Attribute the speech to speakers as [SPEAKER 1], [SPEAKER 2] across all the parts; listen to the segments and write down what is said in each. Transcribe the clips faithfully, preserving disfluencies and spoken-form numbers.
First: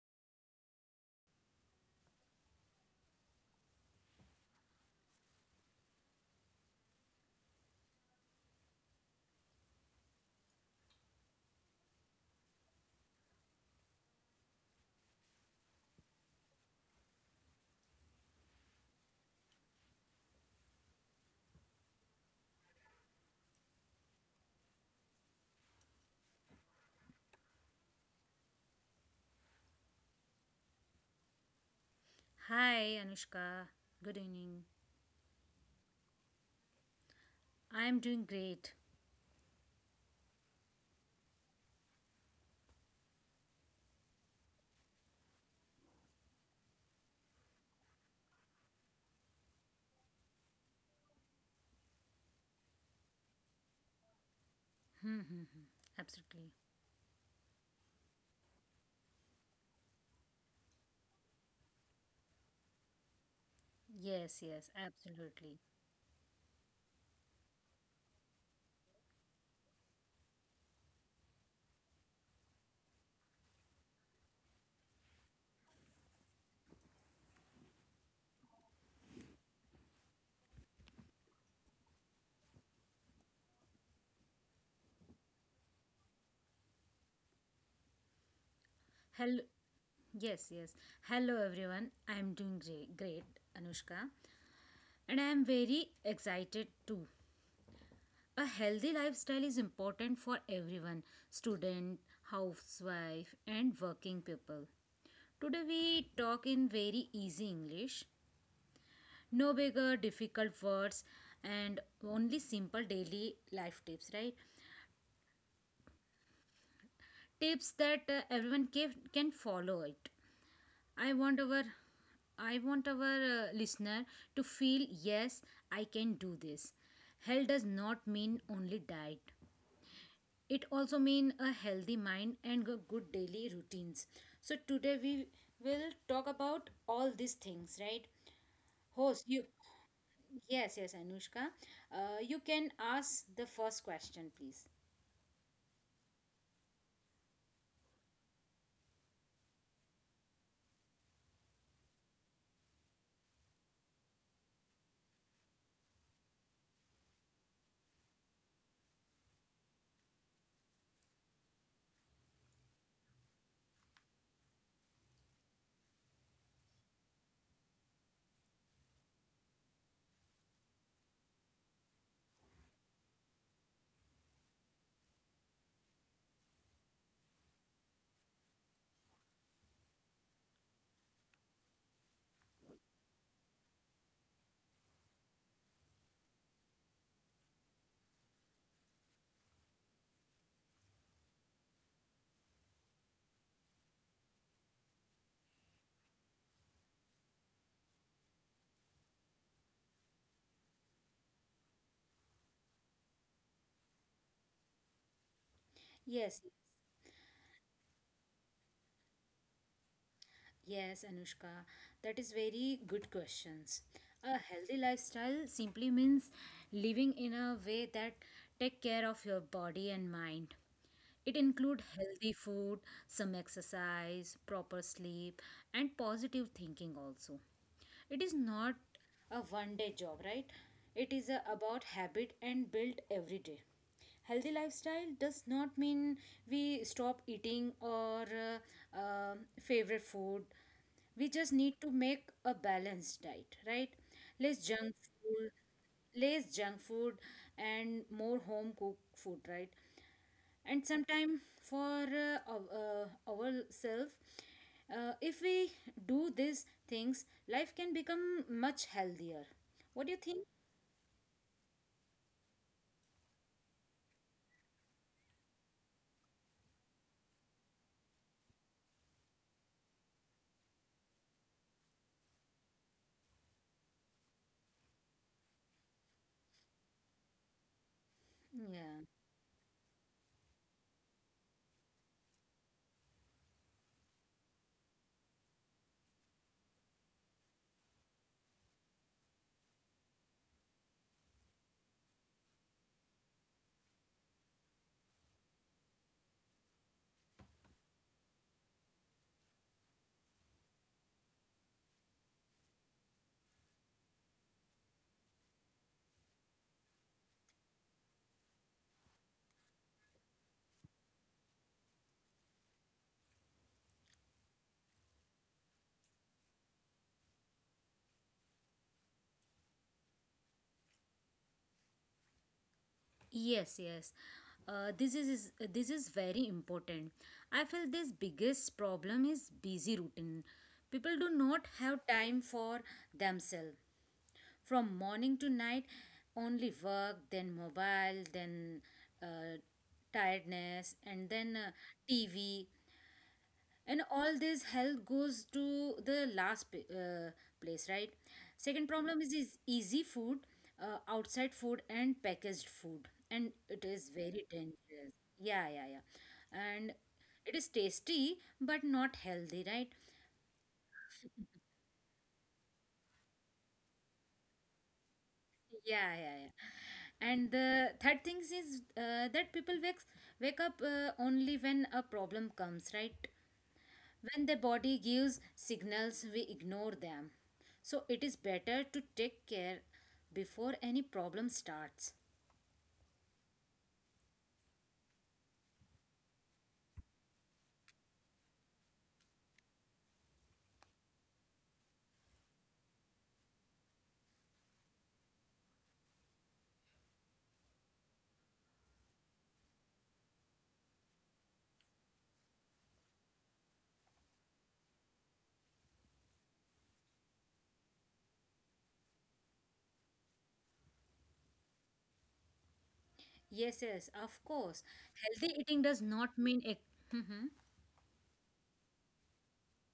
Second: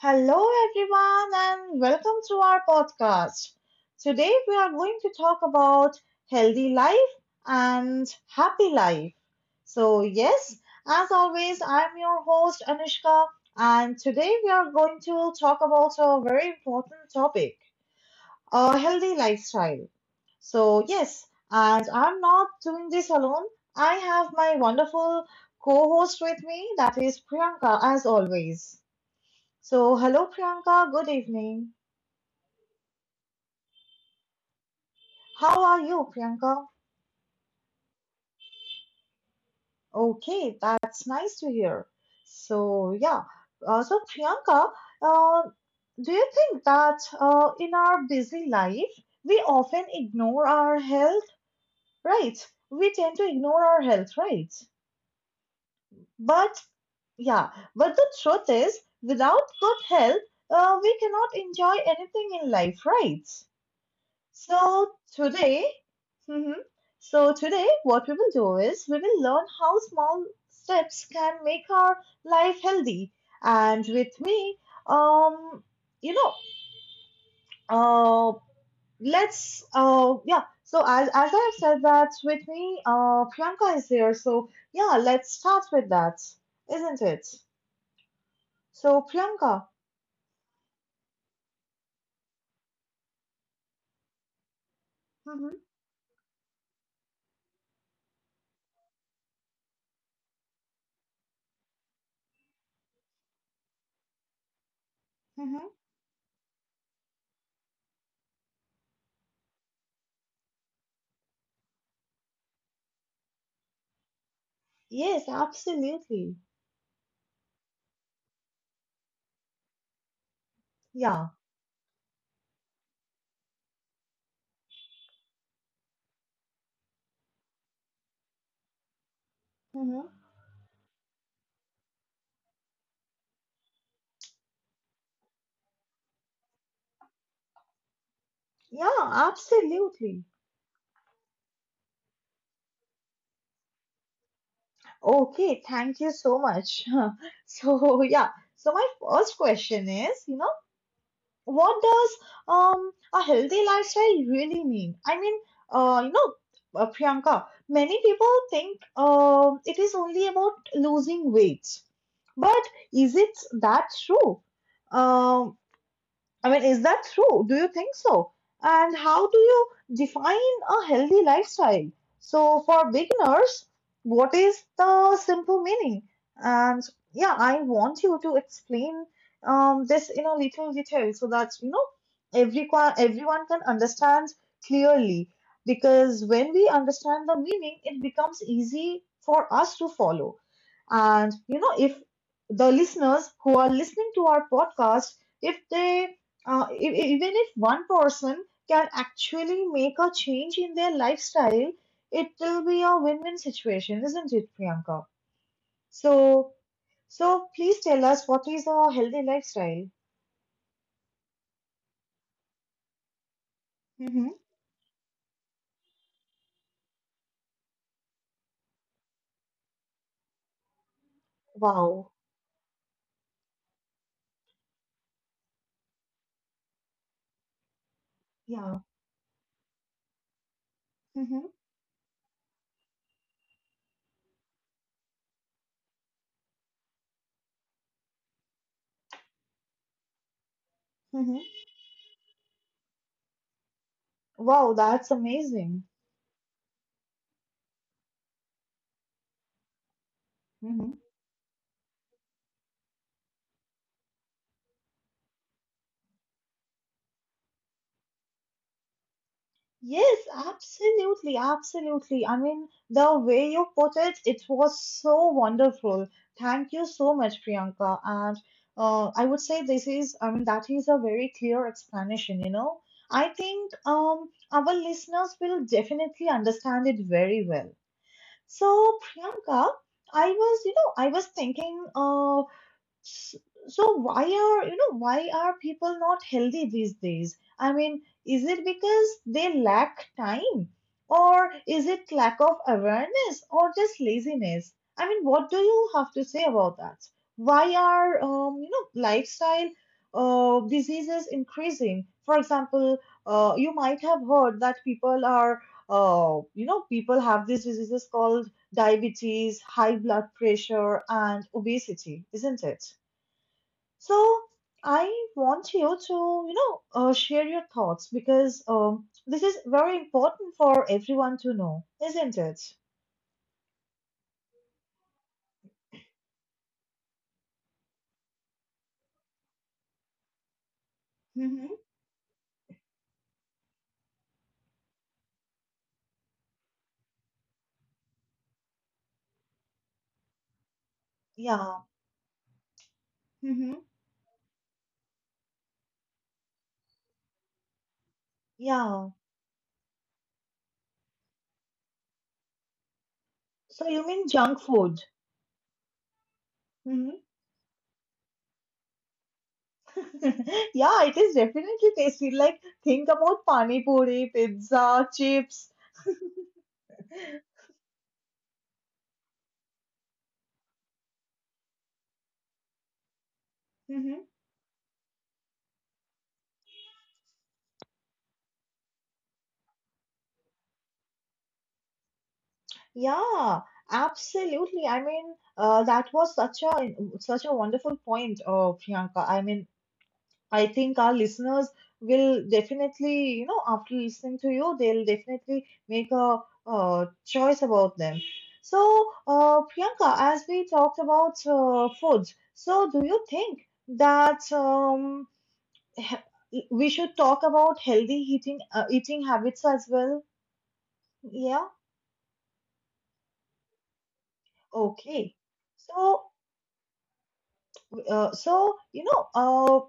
[SPEAKER 1] Hello, everyone, and welcome to our podcast. Today, we are going to talk about healthy life and happy life. So, yes, as always, I'm your host, Anushka, and today we are going to talk about a very important topic, a healthy lifestyle. So, yes, and I'm not doing this alone. I have my wonderful co host with me, that is Priyanka, as always. So, hello Priyanka, good evening.
[SPEAKER 2] Hi, Anushka. Good evening.
[SPEAKER 1] How are you, Priyanka?
[SPEAKER 2] I'm doing great.
[SPEAKER 1] Okay, that's nice to hear. So, yeah, uh, so Priyanka, uh, do you think that uh, in our busy life, we often ignore our health, right? We tend to ignore our health, right?
[SPEAKER 2] Hmm, hmm, hmm, absolutely.
[SPEAKER 1] But, yeah, but the truth is, without good health, uh, we cannot enjoy anything in life, right?
[SPEAKER 2] Yes, yes,
[SPEAKER 1] So,
[SPEAKER 2] absolutely.
[SPEAKER 1] today, hmm So today, what we will do is we will learn how small steps can make our life healthy. And with me, um, you know, uh, let's, uh, yeah. So as as I have said that with me, uh, Priyanka is here. So yeah, let's start with that, isn't it? So
[SPEAKER 2] Hello.
[SPEAKER 1] Priyanka.
[SPEAKER 2] Yes, yes. Hello, everyone. I'm doing great, great, Anushka. And I'm
[SPEAKER 1] Hmm.
[SPEAKER 2] very excited too. A healthy lifestyle is important for everyone, student, housewife, and working people. Today,
[SPEAKER 1] Hmm.
[SPEAKER 2] we talk in very easy English, no bigger difficult words, and only simple daily life tips, right?
[SPEAKER 1] Yes, absolutely.
[SPEAKER 2] Tips that uh, everyone can, can follow it. i
[SPEAKER 1] Yeah.
[SPEAKER 2] want our i want our uh, listener to feel yes, I can do this. Health does not mean only diet,
[SPEAKER 1] Hmm.
[SPEAKER 2] it also mean a healthy mind and g- good daily routines. So today we will talk about all these things, right?
[SPEAKER 1] Yeah,
[SPEAKER 2] Host you.
[SPEAKER 1] absolutely.
[SPEAKER 2] Yes, yes, Anushka. Uh, you can ask the first question, please.
[SPEAKER 1] Okay, thank you so much. So, yeah, so my first question is, you know, what does um a healthy lifestyle really mean? I mean, uh, you know, uh, Priyanka, many people think um it is only about losing weight, but is it that true? Um, I mean, is that true? Do you think so? And how do you define a healthy lifestyle? So, for beginners, what is the simple meaning? And yeah, I want you to explain um, this in a little detail so that you know everyone everyone can understand clearly. Because when we understand the meaning, it becomes easy for us to follow. And you know, if the listeners who are listening to our podcast, if they uh, e- e- even if one person can actually make a change in their lifestyle, it will be a win-win situation, isn't it, Priyanka?
[SPEAKER 2] Yes,
[SPEAKER 1] So, so please tell us, what is a healthy lifestyle?
[SPEAKER 2] yes, Anushka. That is very good questions.
[SPEAKER 1] Hmm.
[SPEAKER 2] A healthy lifestyle simply means living in a way that take care of your body and mind. It includes
[SPEAKER 1] Wow.
[SPEAKER 2] healthy food, some exercise, proper sleep, and positive thinking also. It is not
[SPEAKER 1] Yeah.
[SPEAKER 2] a one day job, right? It is a,
[SPEAKER 1] Hmm.
[SPEAKER 2] about habit and built every day. Healthy lifestyle does not mean we stop eating or uh, um favorite food. We
[SPEAKER 1] Hmm.
[SPEAKER 2] just need to make a balanced diet, right? Less
[SPEAKER 1] Wow,
[SPEAKER 2] junk
[SPEAKER 1] that's
[SPEAKER 2] food,
[SPEAKER 1] amazing.
[SPEAKER 2] less junk food and more home cooked food, right? And
[SPEAKER 1] Mm-hmm.
[SPEAKER 2] sometime for uh, our- uh, ourselves, uh, if we do these things, life can become much healthier. What do you
[SPEAKER 1] Yes,
[SPEAKER 2] think?
[SPEAKER 1] absolutely, absolutely. I mean, the way you put it, it was so wonderful. Thank you so much, Priyanka. And uh, I would say this is, I mean, that is a very clear explanation, you know. I think um, our listeners will definitely understand it very well. So,
[SPEAKER 2] Yeah.
[SPEAKER 1] Priyanka, I was, you know, I was thinking, uh, S- so why are, you know, why are people not healthy these days? I mean, is it because they lack time? Or is it lack of awareness or just laziness? I mean, what do you have to say about that? Why are, um, you know, lifestyle uh, diseases increasing? For example, uh, you might have heard that people are, uh, you know, people have these diseases called diabetes, high blood pressure, and obesity, isn't it? So I want you to, you know, uh, share your thoughts, because um, this is very important for everyone to know, isn't it?
[SPEAKER 2] Yes, yes. Uh, this is is- this is very important. I feel this biggest problem is busy routine. People do not
[SPEAKER 1] Mm-hmm.
[SPEAKER 2] have time for themselves. From morning to night, only work, then mobile, then uh, tiredness, and then uh,
[SPEAKER 1] Yeah.
[SPEAKER 2] T V.
[SPEAKER 1] Mm-hmm.
[SPEAKER 2] And all this health goes to the last p- uh, place, right? Second
[SPEAKER 1] Yeah.
[SPEAKER 2] problem is is easy food, uh, outside food and packaged food, and it
[SPEAKER 1] So you
[SPEAKER 2] is
[SPEAKER 1] mean
[SPEAKER 2] very
[SPEAKER 1] junk food?
[SPEAKER 2] dangerous. Yeah, yeah, yeah. And
[SPEAKER 1] Hmm.
[SPEAKER 2] it is tasty but not healthy, right?
[SPEAKER 1] Yeah, it is definitely tasty. Like, think about pani puri, pizza, chips.
[SPEAKER 2] Yeah, yeah, yeah. And the third thing is uh, that people wakes wake up uh, only when a problem comes, right?
[SPEAKER 1] Mm-hmm.
[SPEAKER 2] When the body gives signals, we ignore them. So it is better to take care before any problem starts.
[SPEAKER 1] Yeah, absolutely. I mean, uh, that was such a such a wonderful point, uh, Priyanka. I mean, I think our listeners will definitely, you know, after listening to you, they'll definitely make a, uh choice about them. So, uh, Priyanka, as we talked about uh, food, so do you think that um, he- we should talk about healthy eating uh, eating habits as well? Yeah.
[SPEAKER 2] Yes, yes, of course.
[SPEAKER 1] Okay.
[SPEAKER 2] Healthy eating does
[SPEAKER 1] So,
[SPEAKER 2] not mean a. Mhm.
[SPEAKER 1] Uh, so, you know, uh,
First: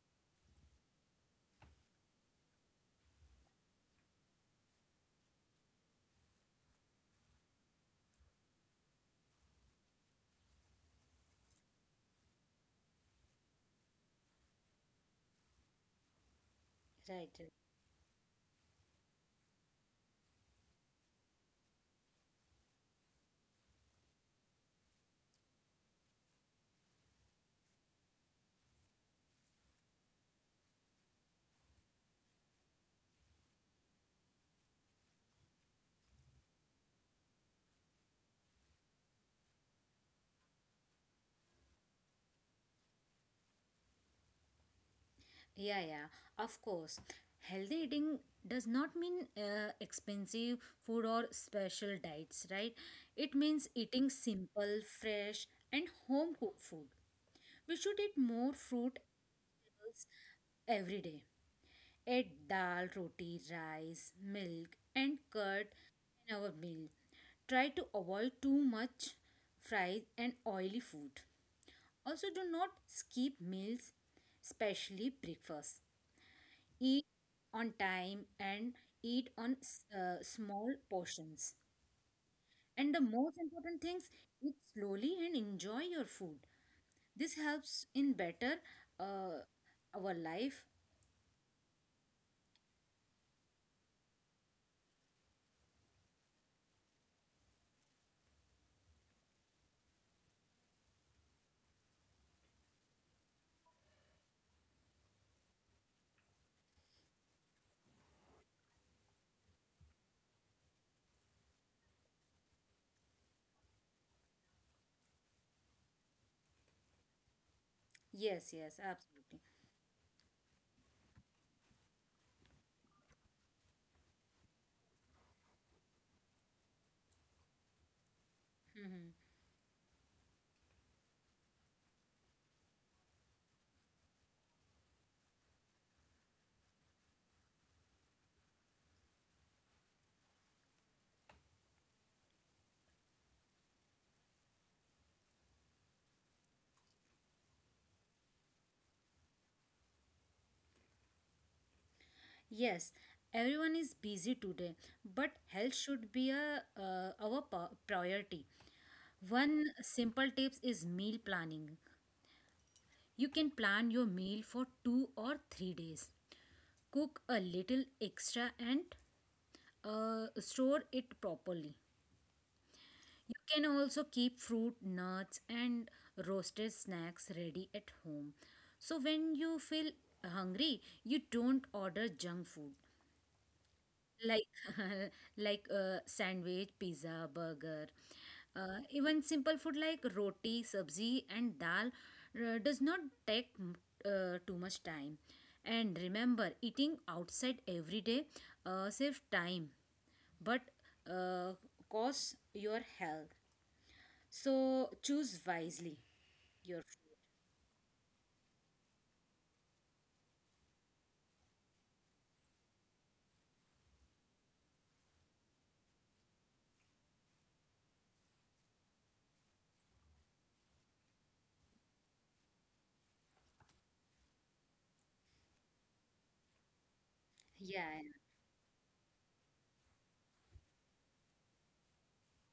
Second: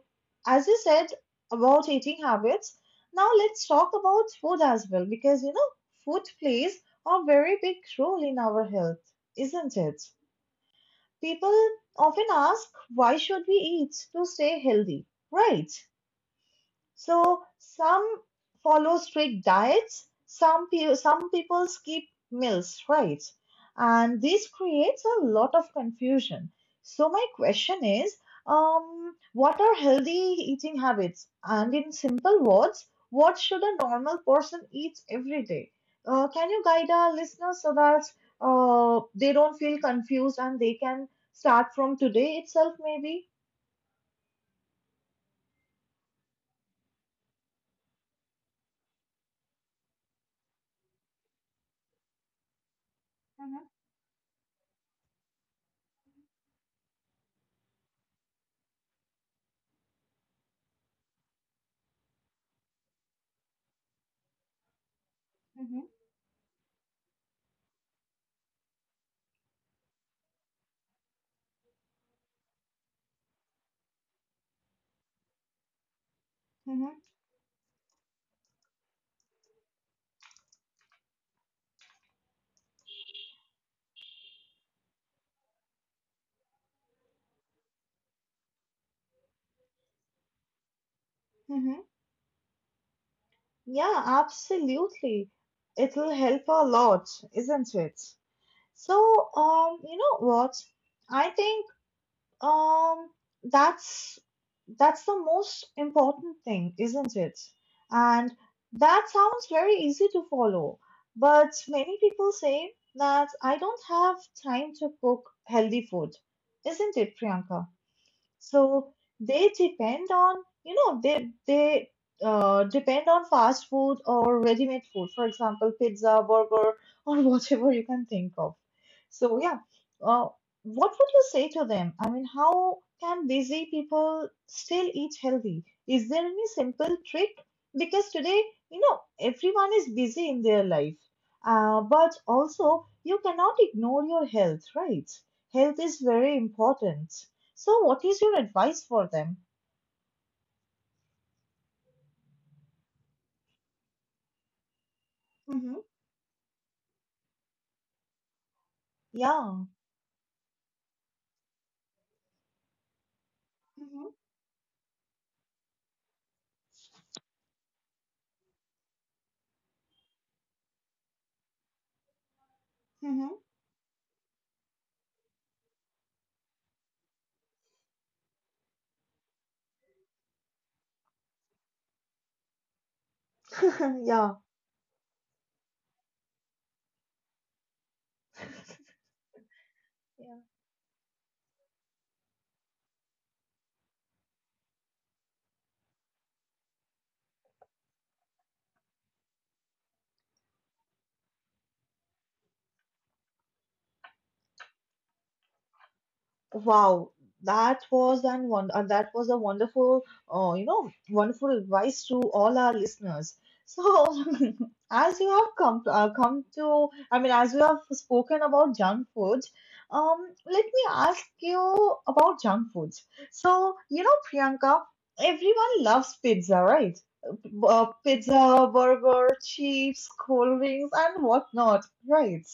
[SPEAKER 1] as you said about eating habits, now let's talk about food as well because, you know, food plays a very big role in our health, isn't it? People often ask, why should we eat to stay healthy, right?
[SPEAKER 2] Right,
[SPEAKER 1] So
[SPEAKER 2] right.
[SPEAKER 1] some follow strict diets, some pe- some people skip meals, right? And this creates a lot of confusion. So my question is, um, what are healthy eating habits? And in simple words, what should a normal person eat every day? Uh, can you guide our listeners so that uh, they don't feel confused and they can start from today itself, maybe?
[SPEAKER 2] Yeah, yeah, of course. Healthy eating does not mean uh, expensive food or special diets, right? It means eating simple, fresh, and home cooked food. We should eat more fruit and vegetables every day. Add dal, roti, rice, milk, and curd
[SPEAKER 1] Hmm.
[SPEAKER 2] in our meal. Try to avoid too much fried and oily food. Also, do not skip meals, especially breakfast.
[SPEAKER 1] Hmm.
[SPEAKER 2] Eat on time and eat on uh, small portions. And the most important things, eat slowly and enjoy your food. This helps in better uh, our life.
[SPEAKER 1] Hmm. Yeah, absolutely. It'll help a lot, isn't it? So, um, you know what? I think um that's that's the most important thing, isn't it? And that sounds very easy to follow, but many people say that I don't have time to cook healthy food, isn't it, Priyanka?
[SPEAKER 2] Yes, yes,
[SPEAKER 1] So
[SPEAKER 2] absolutely.
[SPEAKER 1] they depend on, you know, they they uh, depend on fast food or ready-made food, for example, pizza, burger, or whatever you can think of. So yeah, uh, what would you say to them? I mean, how can busy people still eat healthy? Is there any simple trick? Because today, you know, everyone is busy in their life, uh, but also you cannot ignore your health, right? Health is very important. So, what is your advice for them?
[SPEAKER 2] Yes, everyone is busy today, but
[SPEAKER 1] Mm-hmm.
[SPEAKER 2] health should be a uh, our po- priority.
[SPEAKER 1] Yeah.
[SPEAKER 2] One simple tips is meal planning. You can plan your meal for two or three days. Cook a little extra and uh, store it properly.
[SPEAKER 1] Mm-hmm.
[SPEAKER 2] You can also keep fruit, nuts and roasted snacks ready at home. So when you feel hungry, you don't order junk food.
[SPEAKER 1] Mm-hmm.
[SPEAKER 2] Like like uh, sandwich, pizza, burger, uh, even simple food like
[SPEAKER 1] Yeah.
[SPEAKER 2] roti, sabzi and dal uh, does not take mm, uh, too much time. And remember, eating outside every day uh, save time but uh, costs your health, so choose wisely your food.
[SPEAKER 1] Wow, that was an one uh, that was a wonderful, uh, you know, wonderful advice to all our listeners. So, as you have come to, uh, come to, I mean, as you have spoken about junk food, um, let me ask you about junk foods. So, you know, Priyanka, everyone loves pizza, right?
[SPEAKER 2] Yeah,
[SPEAKER 1] Uh,
[SPEAKER 2] yeah.
[SPEAKER 1] pizza, burger, chips, cold drinks, and whatnot, right?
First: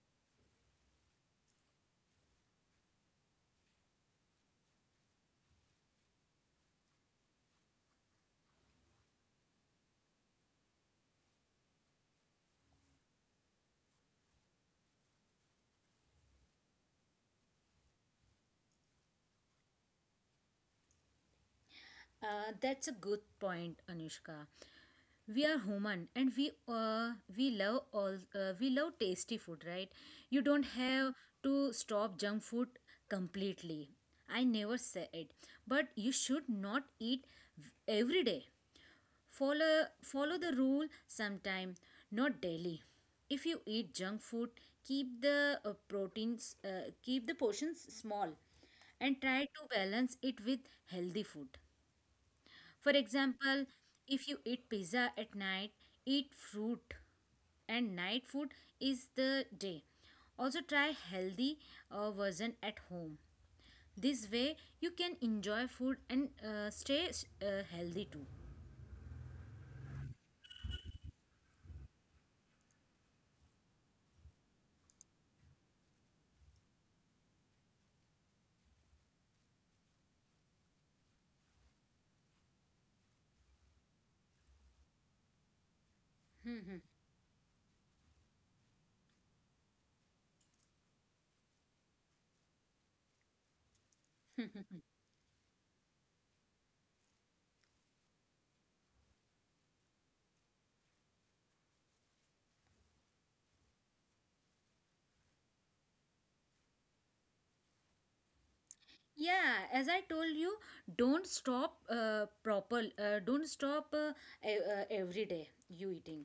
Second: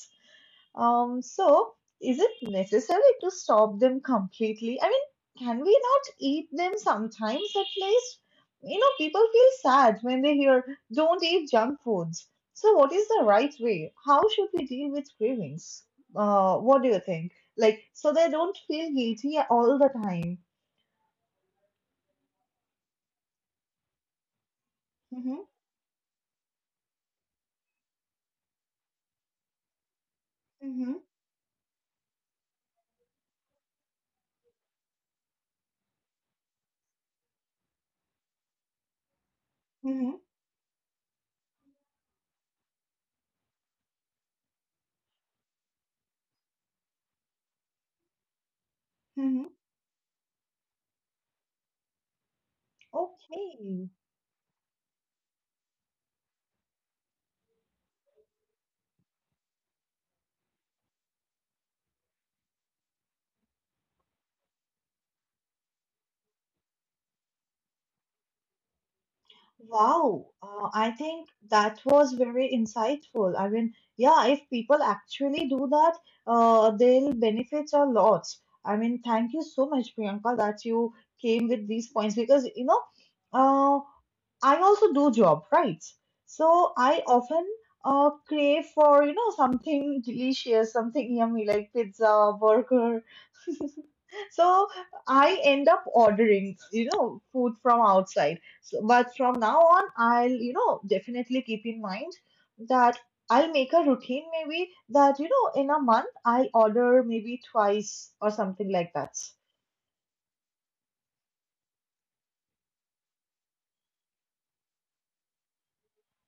[SPEAKER 1] Um, so, is it necessary to stop them completely? I mean, can we not eat them sometimes at least? You know, people feel sad when they hear, don't eat junk foods. So what is the right way? How should we deal with cravings? Uh, what do you think? Like, so they don't feel guilty all the time.
[SPEAKER 2] Uh, that's a good point, Anushka.
[SPEAKER 1] Mm-hmm.
[SPEAKER 2] We are human and we uh, we love all uh, we love tasty food, right? You don't
[SPEAKER 1] Mm-hmm.
[SPEAKER 2] have to stop junk food completely. I never say it, but you should not eat v- every day. follow
[SPEAKER 1] Mm-hmm.
[SPEAKER 2] Follow the rule sometime, not daily. If you eat junk food, keep the uh, proteins uh, keep the portions small and try
[SPEAKER 1] Mm-hmm.
[SPEAKER 2] to balance it with healthy food. For example,
[SPEAKER 1] Okay.
[SPEAKER 2] if you eat pizza at night, eat fruit, and night food is the day. Also try healthy uh, version at home. This way you can enjoy food and uh, stay uh, healthy too.
[SPEAKER 1] Wow, uh, I think that was very insightful. I mean, yeah, if people actually do that, uh, they'll benefit a lot. I mean, thank you so much, Priyanka, that you came with these points because, you know, uh, I also do job, right? So I often uh, crave for, you know, something delicious, something yummy like pizza, burger, so I end up ordering, you know, food from outside. So, but from now on, I'll, you know, definitely keep in mind that I'll make a routine maybe that, you know, in a month I'll order maybe twice or something like that.
[SPEAKER 2] Yeah, as I told you, don't stop uh, proper uh, don't stop uh, e- uh, every day you eating.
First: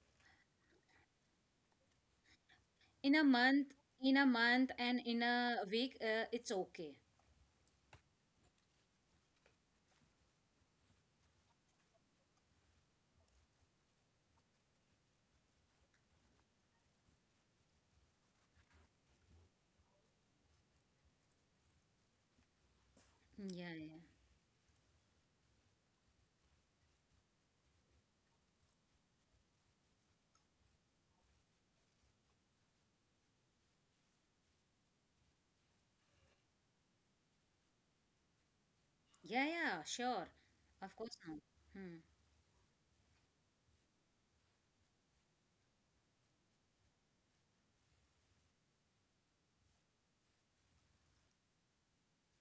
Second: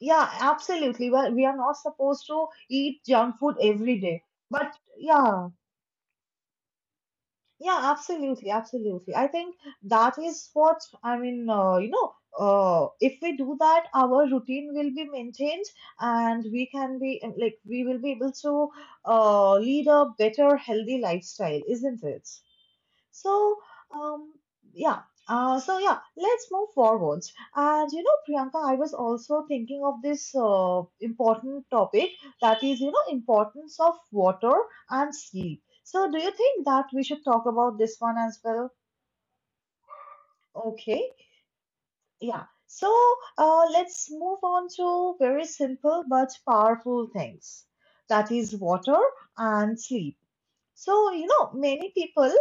[SPEAKER 1] Yeah, absolutely. Well, we are not supposed to eat
[SPEAKER 2] In a
[SPEAKER 1] junk food
[SPEAKER 2] month,
[SPEAKER 1] every
[SPEAKER 2] in
[SPEAKER 1] day.
[SPEAKER 2] a month
[SPEAKER 1] But
[SPEAKER 2] and in
[SPEAKER 1] yeah,
[SPEAKER 2] a week, uh, it's okay.
[SPEAKER 1] Yeah, absolutely, absolutely. I think that is what I mean. Uh, you know, uh, if we do that, our routine will be maintained, and we can be uh, like we will be able to uh, lead a better, healthy lifestyle, isn't it? So,
[SPEAKER 2] Yeah, yeah.
[SPEAKER 1] um, yeah. Uh, so yeah, let's move forwards. And you know, Priyanka, I was also thinking of this uh, important topic, that is, you know, importance of water and sleep. So, do you think that we should talk about this one as well?
[SPEAKER 2] Yeah, yeah, sure. Of
[SPEAKER 1] Okay,
[SPEAKER 2] course not. Hmm.
[SPEAKER 1] yeah. So, uh, let's move on to very simple but powerful things. That is water and sleep. So, you know, many people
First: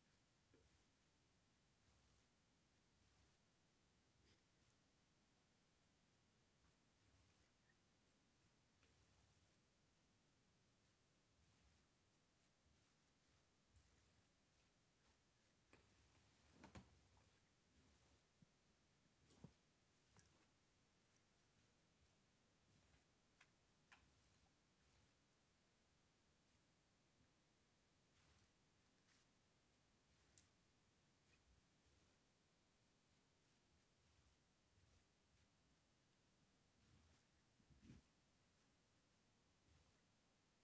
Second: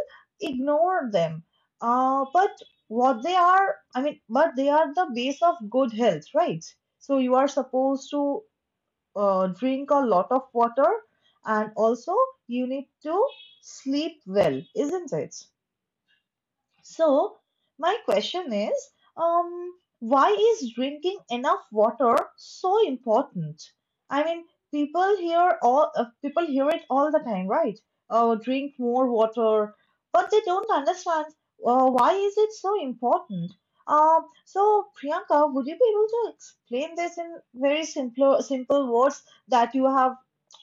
[SPEAKER 1] ignore them. Uh, but what they are, I mean, but they are the base of good health, right? So, you are supposed to uh, drink a lot of water, and also you need to sleep well, isn't it? So, my question is, um, why is drinking enough water so important? I mean, people hear all uh, people hear it all the time, right? Oh, drink more water, but they don't understand uh, why is it so important. Um, so Priyanka, would you be able to explain this in very simple simple words that you have,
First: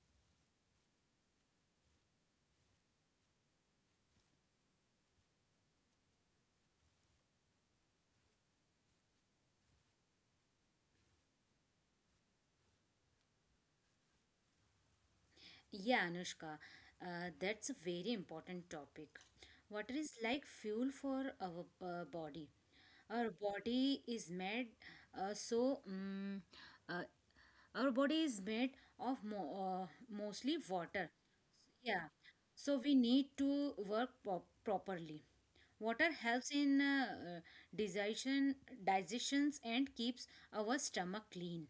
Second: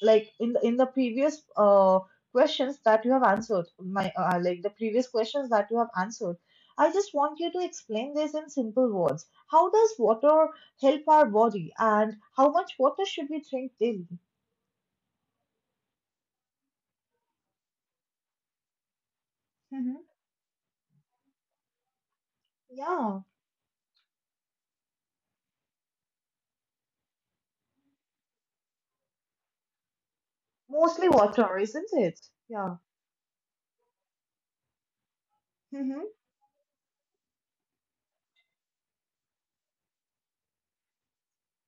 [SPEAKER 1] like in the, in the previous uh, questions that you have answered, my uh, like the previous questions that you have answered. I just want you to explain this in simple words. How does water help our body, and how much water should we drink daily?
[SPEAKER 2] Yeah, Anushka, uh, that's a very important topic. Water
[SPEAKER 1] Hmm.
[SPEAKER 2] is like fuel for our uh, body.
[SPEAKER 1] Yeah,
[SPEAKER 2] Our body is made uh, so um, uh, our body is made of mo- uh, mostly
[SPEAKER 1] mostly
[SPEAKER 2] water.
[SPEAKER 1] water, isn't
[SPEAKER 2] Yeah,
[SPEAKER 1] it?
[SPEAKER 2] so
[SPEAKER 1] Yeah.
[SPEAKER 2] we need to work pro- properly.
[SPEAKER 1] Hmm.
[SPEAKER 2] Water helps in uh, uh, digestion, digestions and keeps our stomach clean.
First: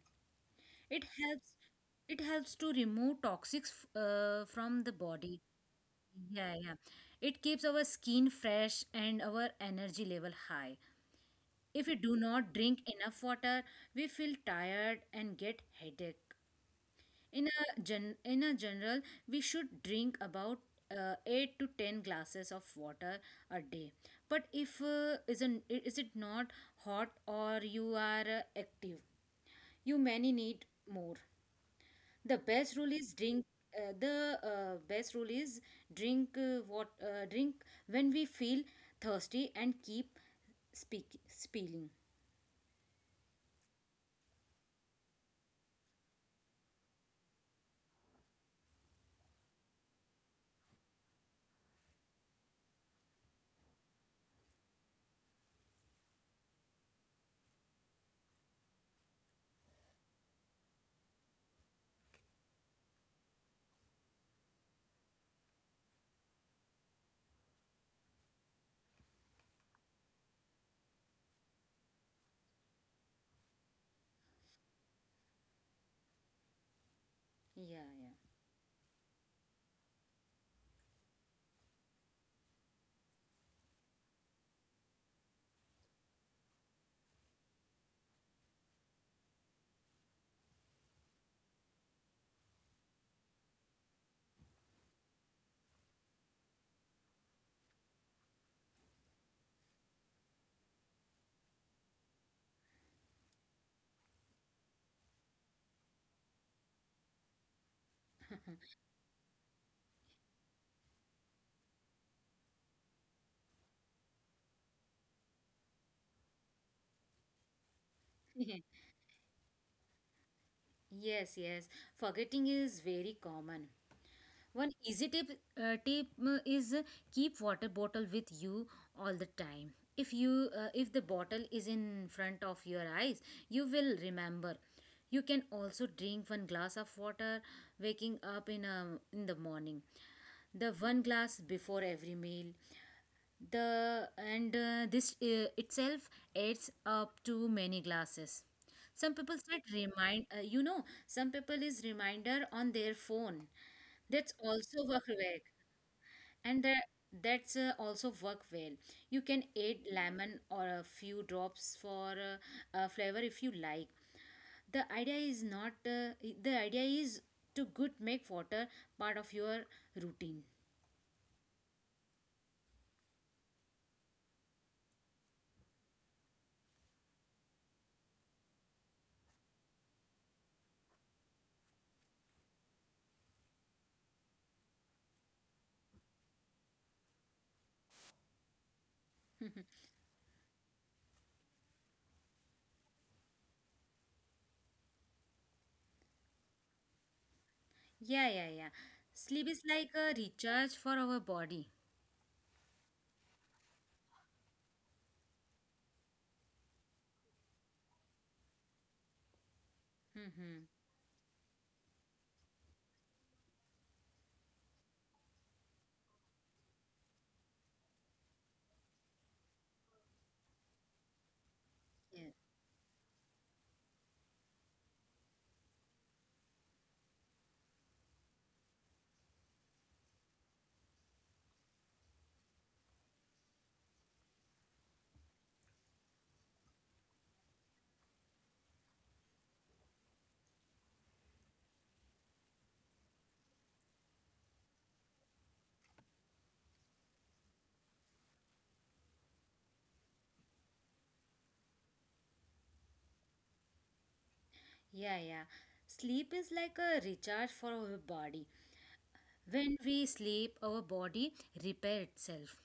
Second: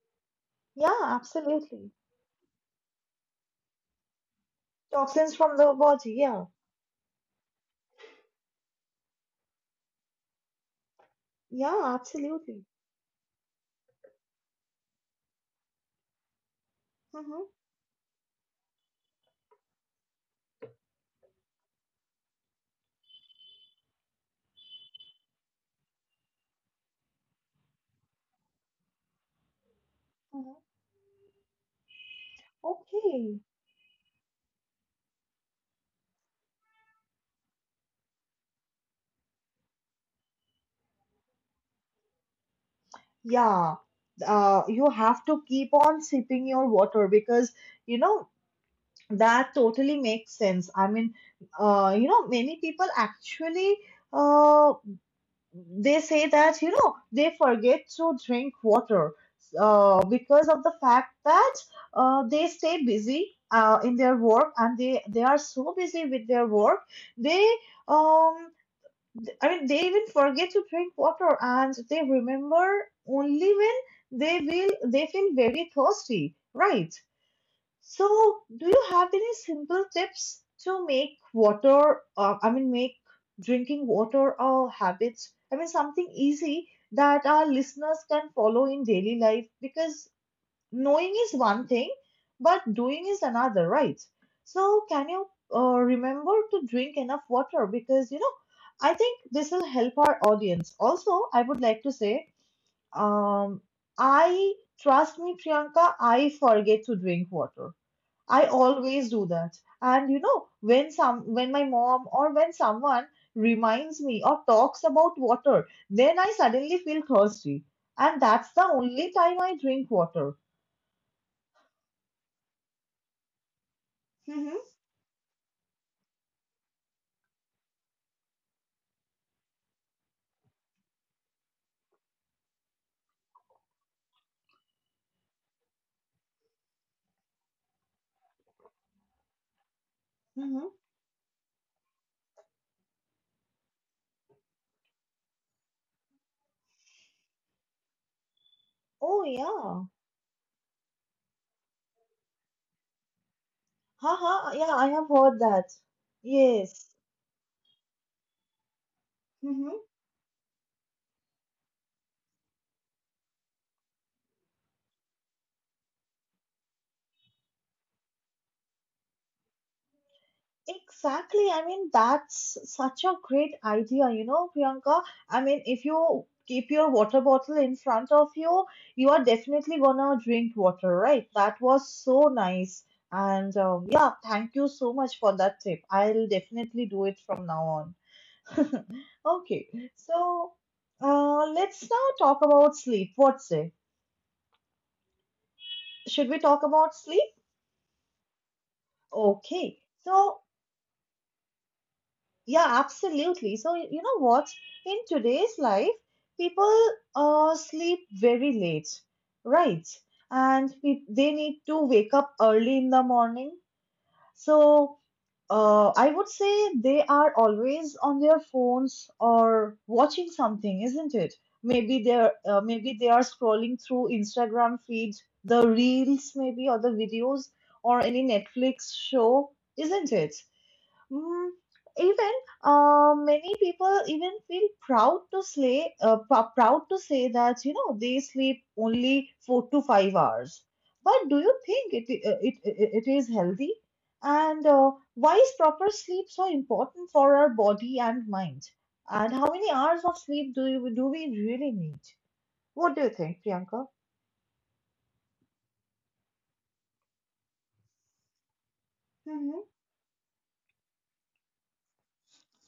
[SPEAKER 1] Yeah,
[SPEAKER 2] It helps,
[SPEAKER 1] absolutely.
[SPEAKER 2] it helps to remove toxics f- uh, from the
[SPEAKER 1] Toxins
[SPEAKER 2] body.
[SPEAKER 1] from the body. Yeah.
[SPEAKER 2] Yeah, yeah. It keeps our skin fresh and our energy level high.
[SPEAKER 1] Yeah,
[SPEAKER 2] If we do not
[SPEAKER 1] absolutely.
[SPEAKER 2] drink enough water, we feel tired and get headache.
[SPEAKER 1] Hmm.
[SPEAKER 2] In a gen- in a general, we should drink about uh, eight to ten glasses of water a day. But if uh, isn't is it not hot, or you are uh, active, you many
[SPEAKER 1] Hmm.
[SPEAKER 2] need more. The best rule is
[SPEAKER 1] Okay.
[SPEAKER 2] drink uh, the uh, best rule is drink uh, what uh, drink when we feel thirsty and keep speak spilling.
[SPEAKER 1] Yeah. Uh, you have to keep on sipping your water because you know That totally makes sense. I mean, uh, you know, many people actually, uh, they say that you know they forget to drink water, uh, because of the fact that, uh, they stay busy, uh, in their work, and they they are so busy with their work they um th- I mean, they even forget to drink water, and they remember only when they will they feel very thirsty, right?
[SPEAKER 2] Yeah,
[SPEAKER 1] So, do you have any simple tips to make water, uh, I mean, make drinking water a habit? I mean, something easy that our listeners can follow in daily life, because knowing is one thing, but doing is another, right? So, can you uh, remember to drink enough water? Because, you know, I think this will help our audience. Also, I would like to say, um, I, trust me, Priyanka, I forget to drink water. I always do that. And you know, when some when my mom or when someone reminds me or talks about water, then I suddenly feel thirsty. And that's
[SPEAKER 2] yeah.
[SPEAKER 1] the only time I drink water.
[SPEAKER 2] Yes, yes, forgetting is very common.
[SPEAKER 1] Mm-hmm.
[SPEAKER 2] One easy tip, uh, tip uh, is uh, keep water bottle with you all the time. If you uh, if the bottle is in front of your eyes, you will remember. You can also drink one glass of water waking up in a, in the morning.
[SPEAKER 1] Mm-hmm.
[SPEAKER 2] The one glass before every meal, the and uh, this uh, itself adds up to many glasses.
[SPEAKER 1] Oh
[SPEAKER 2] Some people said
[SPEAKER 1] yeah.
[SPEAKER 2] remind, uh, you know, some people is reminder on their phone. That's
[SPEAKER 1] Haha, yeah,
[SPEAKER 2] also
[SPEAKER 1] I have
[SPEAKER 2] work
[SPEAKER 1] heard
[SPEAKER 2] well,
[SPEAKER 1] that.
[SPEAKER 2] and that
[SPEAKER 1] Yes.
[SPEAKER 2] that's uh, also work well. You can add lemon or a few drops for uh, uh, flavor if you like. The idea is not uh, the idea is to good make water part of your routine.
[SPEAKER 1] Exactly. I mean, that's such a great idea, you know, Priyanka. I mean, if you keep your water bottle in front of you, you are definitely gonna drink water, right? That was so nice. And um, yeah, thank you so much for that tip. I'll definitely do it from now on. Okay, so uh, let's now talk about sleep. What say? Should we talk about sleep?
[SPEAKER 2] Yeah, yeah, yeah. Sleep is
[SPEAKER 1] Okay.
[SPEAKER 2] like a
[SPEAKER 1] So
[SPEAKER 2] recharge for our body.
[SPEAKER 1] yeah, absolutely. So, you know what? In today's life, people uh, sleep very late, right?
[SPEAKER 2] Mm-hmm.
[SPEAKER 1] And pe- they need to wake up early in the morning. So, uh, I would say they are always on their phones or watching something, isn't it? Maybe they're
[SPEAKER 2] Yes.
[SPEAKER 1] uh, maybe they are scrolling through Instagram feed, the reels maybe, or the videos, or any Netflix show, isn't it? Mm, even uh, many people even feel proud to say uh, pr- proud to say that you know they sleep only four to five hours. But do you think it uh, it it it is healthy? And uh, why is proper sleep so important for our body and mind? And how many hours of sleep do you, do we really need? What do you think, Priyanka?
[SPEAKER 2] Yeah, yeah. Sleep is like a recharge for our body.
[SPEAKER 1] Mm-hmm.
[SPEAKER 2] When we sleep, our body repair itself.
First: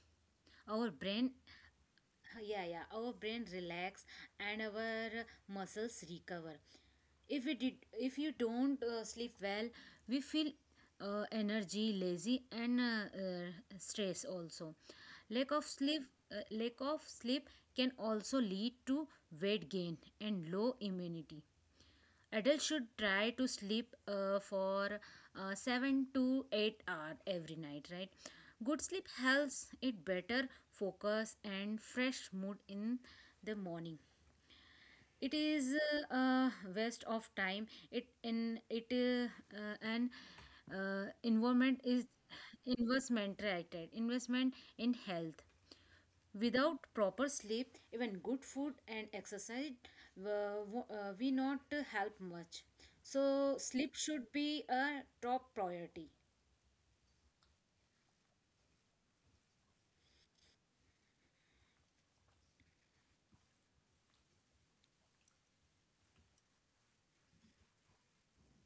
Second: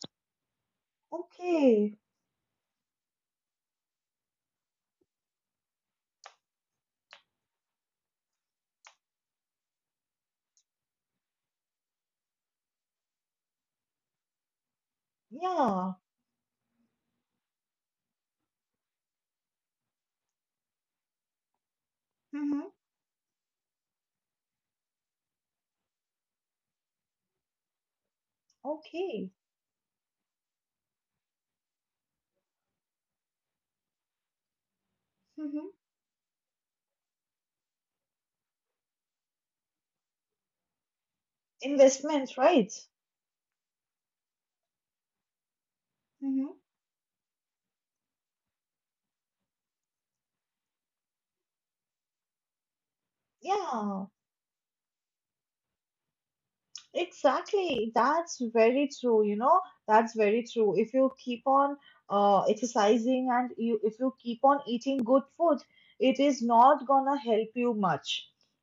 [SPEAKER 2] Our brain,
[SPEAKER 1] Okay.
[SPEAKER 2] yeah, yeah, our brain relax and our muscles recover. If we did, if you don't uh, sleep well, we feel uh, energy, lazy, and uh, uh, stress also. Lack of
[SPEAKER 1] Yeah.
[SPEAKER 2] sleep, uh, lack of sleep can also lead to weight gain and low immunity. Adults
[SPEAKER 1] Mm-hmm.
[SPEAKER 2] should try to sleep uh, for uh, seven to eight hours every night, right? Good sleep
[SPEAKER 1] Okay.
[SPEAKER 2] helps it better focus and fresh mood in the morning. It
[SPEAKER 1] Mm-hmm.
[SPEAKER 2] is a uh, uh, waste of time. It in it uh, uh, an uh, environment is
[SPEAKER 1] Investments, right?
[SPEAKER 2] investment, right? Right? Investment in health. Without proper sleep, even good food and exercise uh, uh, we not help much. So sleep
[SPEAKER 1] Yeah,
[SPEAKER 2] should be a top priority.
[SPEAKER 1] exactly. That's very true, you know. That's very true. If you keep on uh, exercising and you if you keep on eating good food, it is not gonna help you much.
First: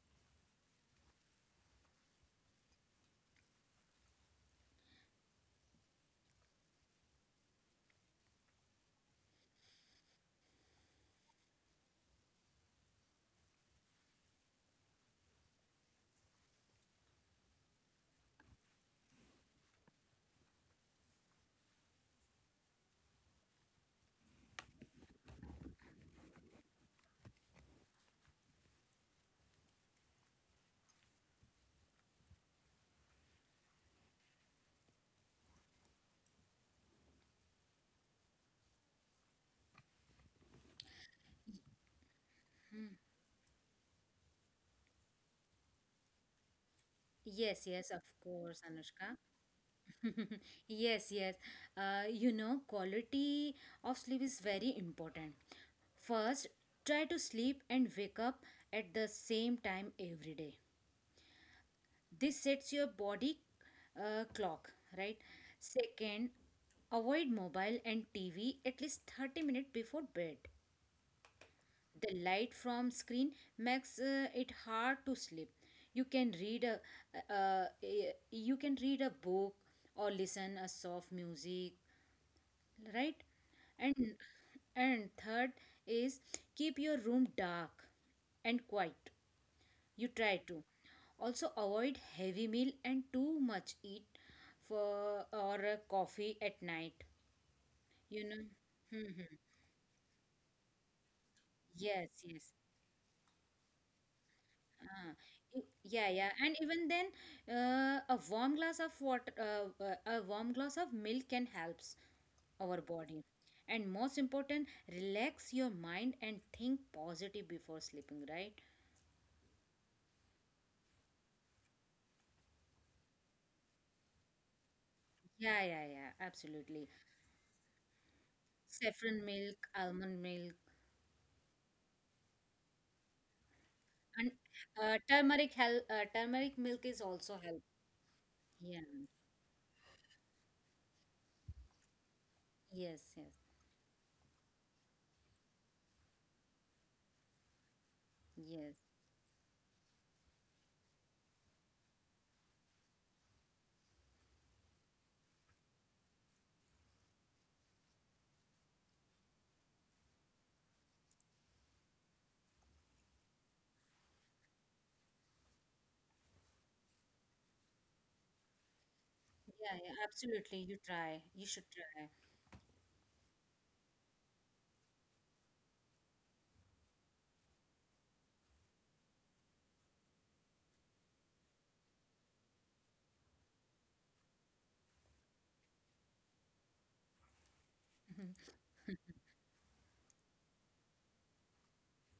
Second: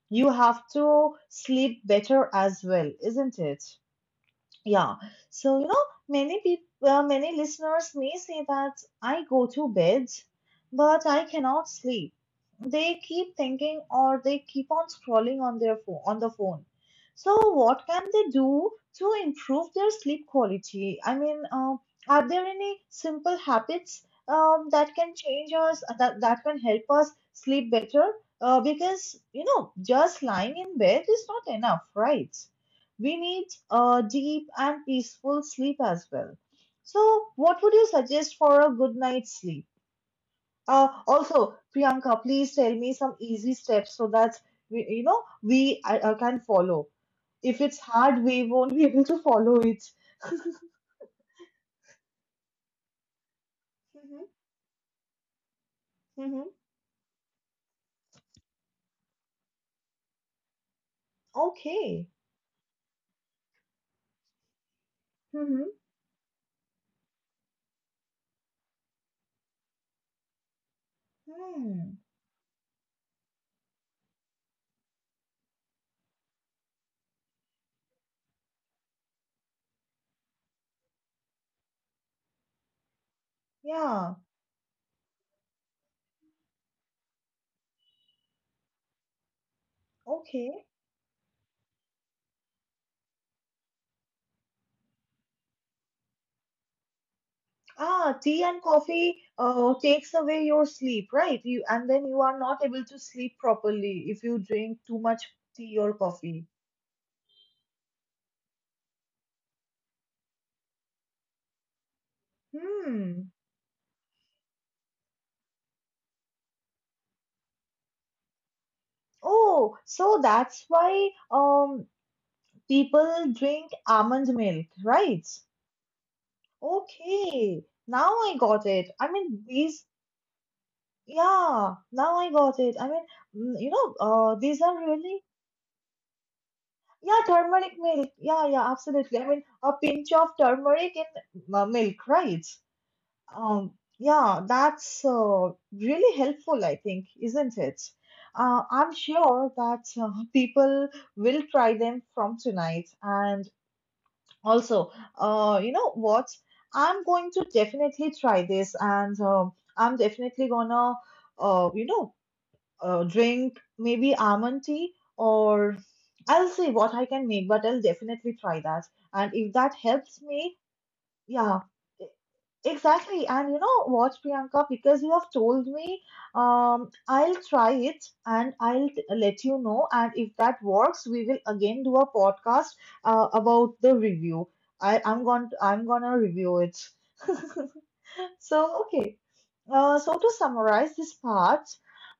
[SPEAKER 1] You have to sleep better as well, isn't it? Yeah. So, you know, many people, uh, many listeners may say that I go to bed, but I cannot sleep. They keep thinking or they keep on scrolling on their phone, on the phone. So, what can they do to improve their sleep quality? I mean, uh, are there any simple habits um, that can change us, uh, that, that can help us sleep better? Uh, because, you know, just lying in bed is not enough, right? We need a deep and peaceful sleep as well. So, what would you suggest for a good night's sleep? Uh, also, Priyanka, please tell me some easy steps so that we, you know we uh, uh, can follow. If
[SPEAKER 2] Yes,
[SPEAKER 1] it's
[SPEAKER 2] yes, of
[SPEAKER 1] hard, we
[SPEAKER 2] course,
[SPEAKER 1] won't be able
[SPEAKER 2] Anushka.
[SPEAKER 1] to follow it.
[SPEAKER 2] Yes, yes. Uh, you know, quality of sleep
[SPEAKER 1] Hmm.
[SPEAKER 2] is very important.
[SPEAKER 1] Hmm.
[SPEAKER 2] First, try to sleep and wake up at the same time every day.
[SPEAKER 1] Okay.
[SPEAKER 2] This sets your body uh, clock, right?
[SPEAKER 1] Hmm.
[SPEAKER 2] Second, avoid mobile and TV at least thirty minutes before bed.
[SPEAKER 1] Hmm.
[SPEAKER 2] The light from screen makes uh, it hard to sleep. You can read a uh, a- you can read a book or listen a soft music, right? and
[SPEAKER 1] Yeah.
[SPEAKER 2] and third is, keep your room dark and quiet. You try to
[SPEAKER 1] Okay.
[SPEAKER 2] Also avoid heavy meal and too much eat for or uh, coffee at night,
[SPEAKER 1] Ah,
[SPEAKER 2] you
[SPEAKER 1] tea
[SPEAKER 2] know.
[SPEAKER 1] and coffee
[SPEAKER 2] Mhm.
[SPEAKER 1] uh, takes away your sleep, right? You and then you
[SPEAKER 2] Yes,
[SPEAKER 1] are
[SPEAKER 2] yes.
[SPEAKER 1] not able to sleep properly if you drink too
[SPEAKER 2] Ah,
[SPEAKER 1] much
[SPEAKER 2] e-
[SPEAKER 1] tea or
[SPEAKER 2] yeah, yeah.
[SPEAKER 1] coffee.
[SPEAKER 2] And even then, uh, a warm glass of water, uh, uh, a warm glass of milk can helps our
[SPEAKER 1] Hmm.
[SPEAKER 2] body. And most important, relax your mind and think positive before sleeping, right?
[SPEAKER 1] Oh, so that's why um people drink almond milk, right?
[SPEAKER 2] Yeah, yeah, yeah, absolutely.
[SPEAKER 1] Okay, now I got it. I
[SPEAKER 2] Saffron
[SPEAKER 1] mean
[SPEAKER 2] milk,
[SPEAKER 1] these,
[SPEAKER 2] almond milk.
[SPEAKER 1] yeah, now I got it. I mean, mm, you know,
[SPEAKER 2] And
[SPEAKER 1] uh, these are
[SPEAKER 2] uh,
[SPEAKER 1] really
[SPEAKER 2] turmeric help, uh, turmeric milk is
[SPEAKER 1] yeah,
[SPEAKER 2] also help.
[SPEAKER 1] turmeric milk. Yeah, yeah,
[SPEAKER 2] Yeah.
[SPEAKER 1] absolutely. I mean, a pinch of turmeric in uh, milk, right?
[SPEAKER 2] Yes, yes,
[SPEAKER 1] Um, yeah, that's uh, really helpful, I think, isn't it? Uh,
[SPEAKER 2] yes.
[SPEAKER 1] I'm sure that uh, people will try them from tonight. And also, uh, you know what? I'm going to definitely try this, and um, I'm definitely gonna, uh, you know, uh, drink maybe almond tea, or I'll see what I can make, but I'll definitely try that. And if that
[SPEAKER 2] Yeah, yeah,
[SPEAKER 1] helps me,
[SPEAKER 2] absolutely. You try. You
[SPEAKER 1] yeah,
[SPEAKER 2] should
[SPEAKER 1] e-
[SPEAKER 2] try.
[SPEAKER 1] exactly. And you know what, Priyanka, because you have told me, um, I'll try it and I'll t- let you know. And if that works, we will again do a podcast uh, about the review. I, I'm going to, I'm gonna review it. So, okay. Uh, so to summarize this part,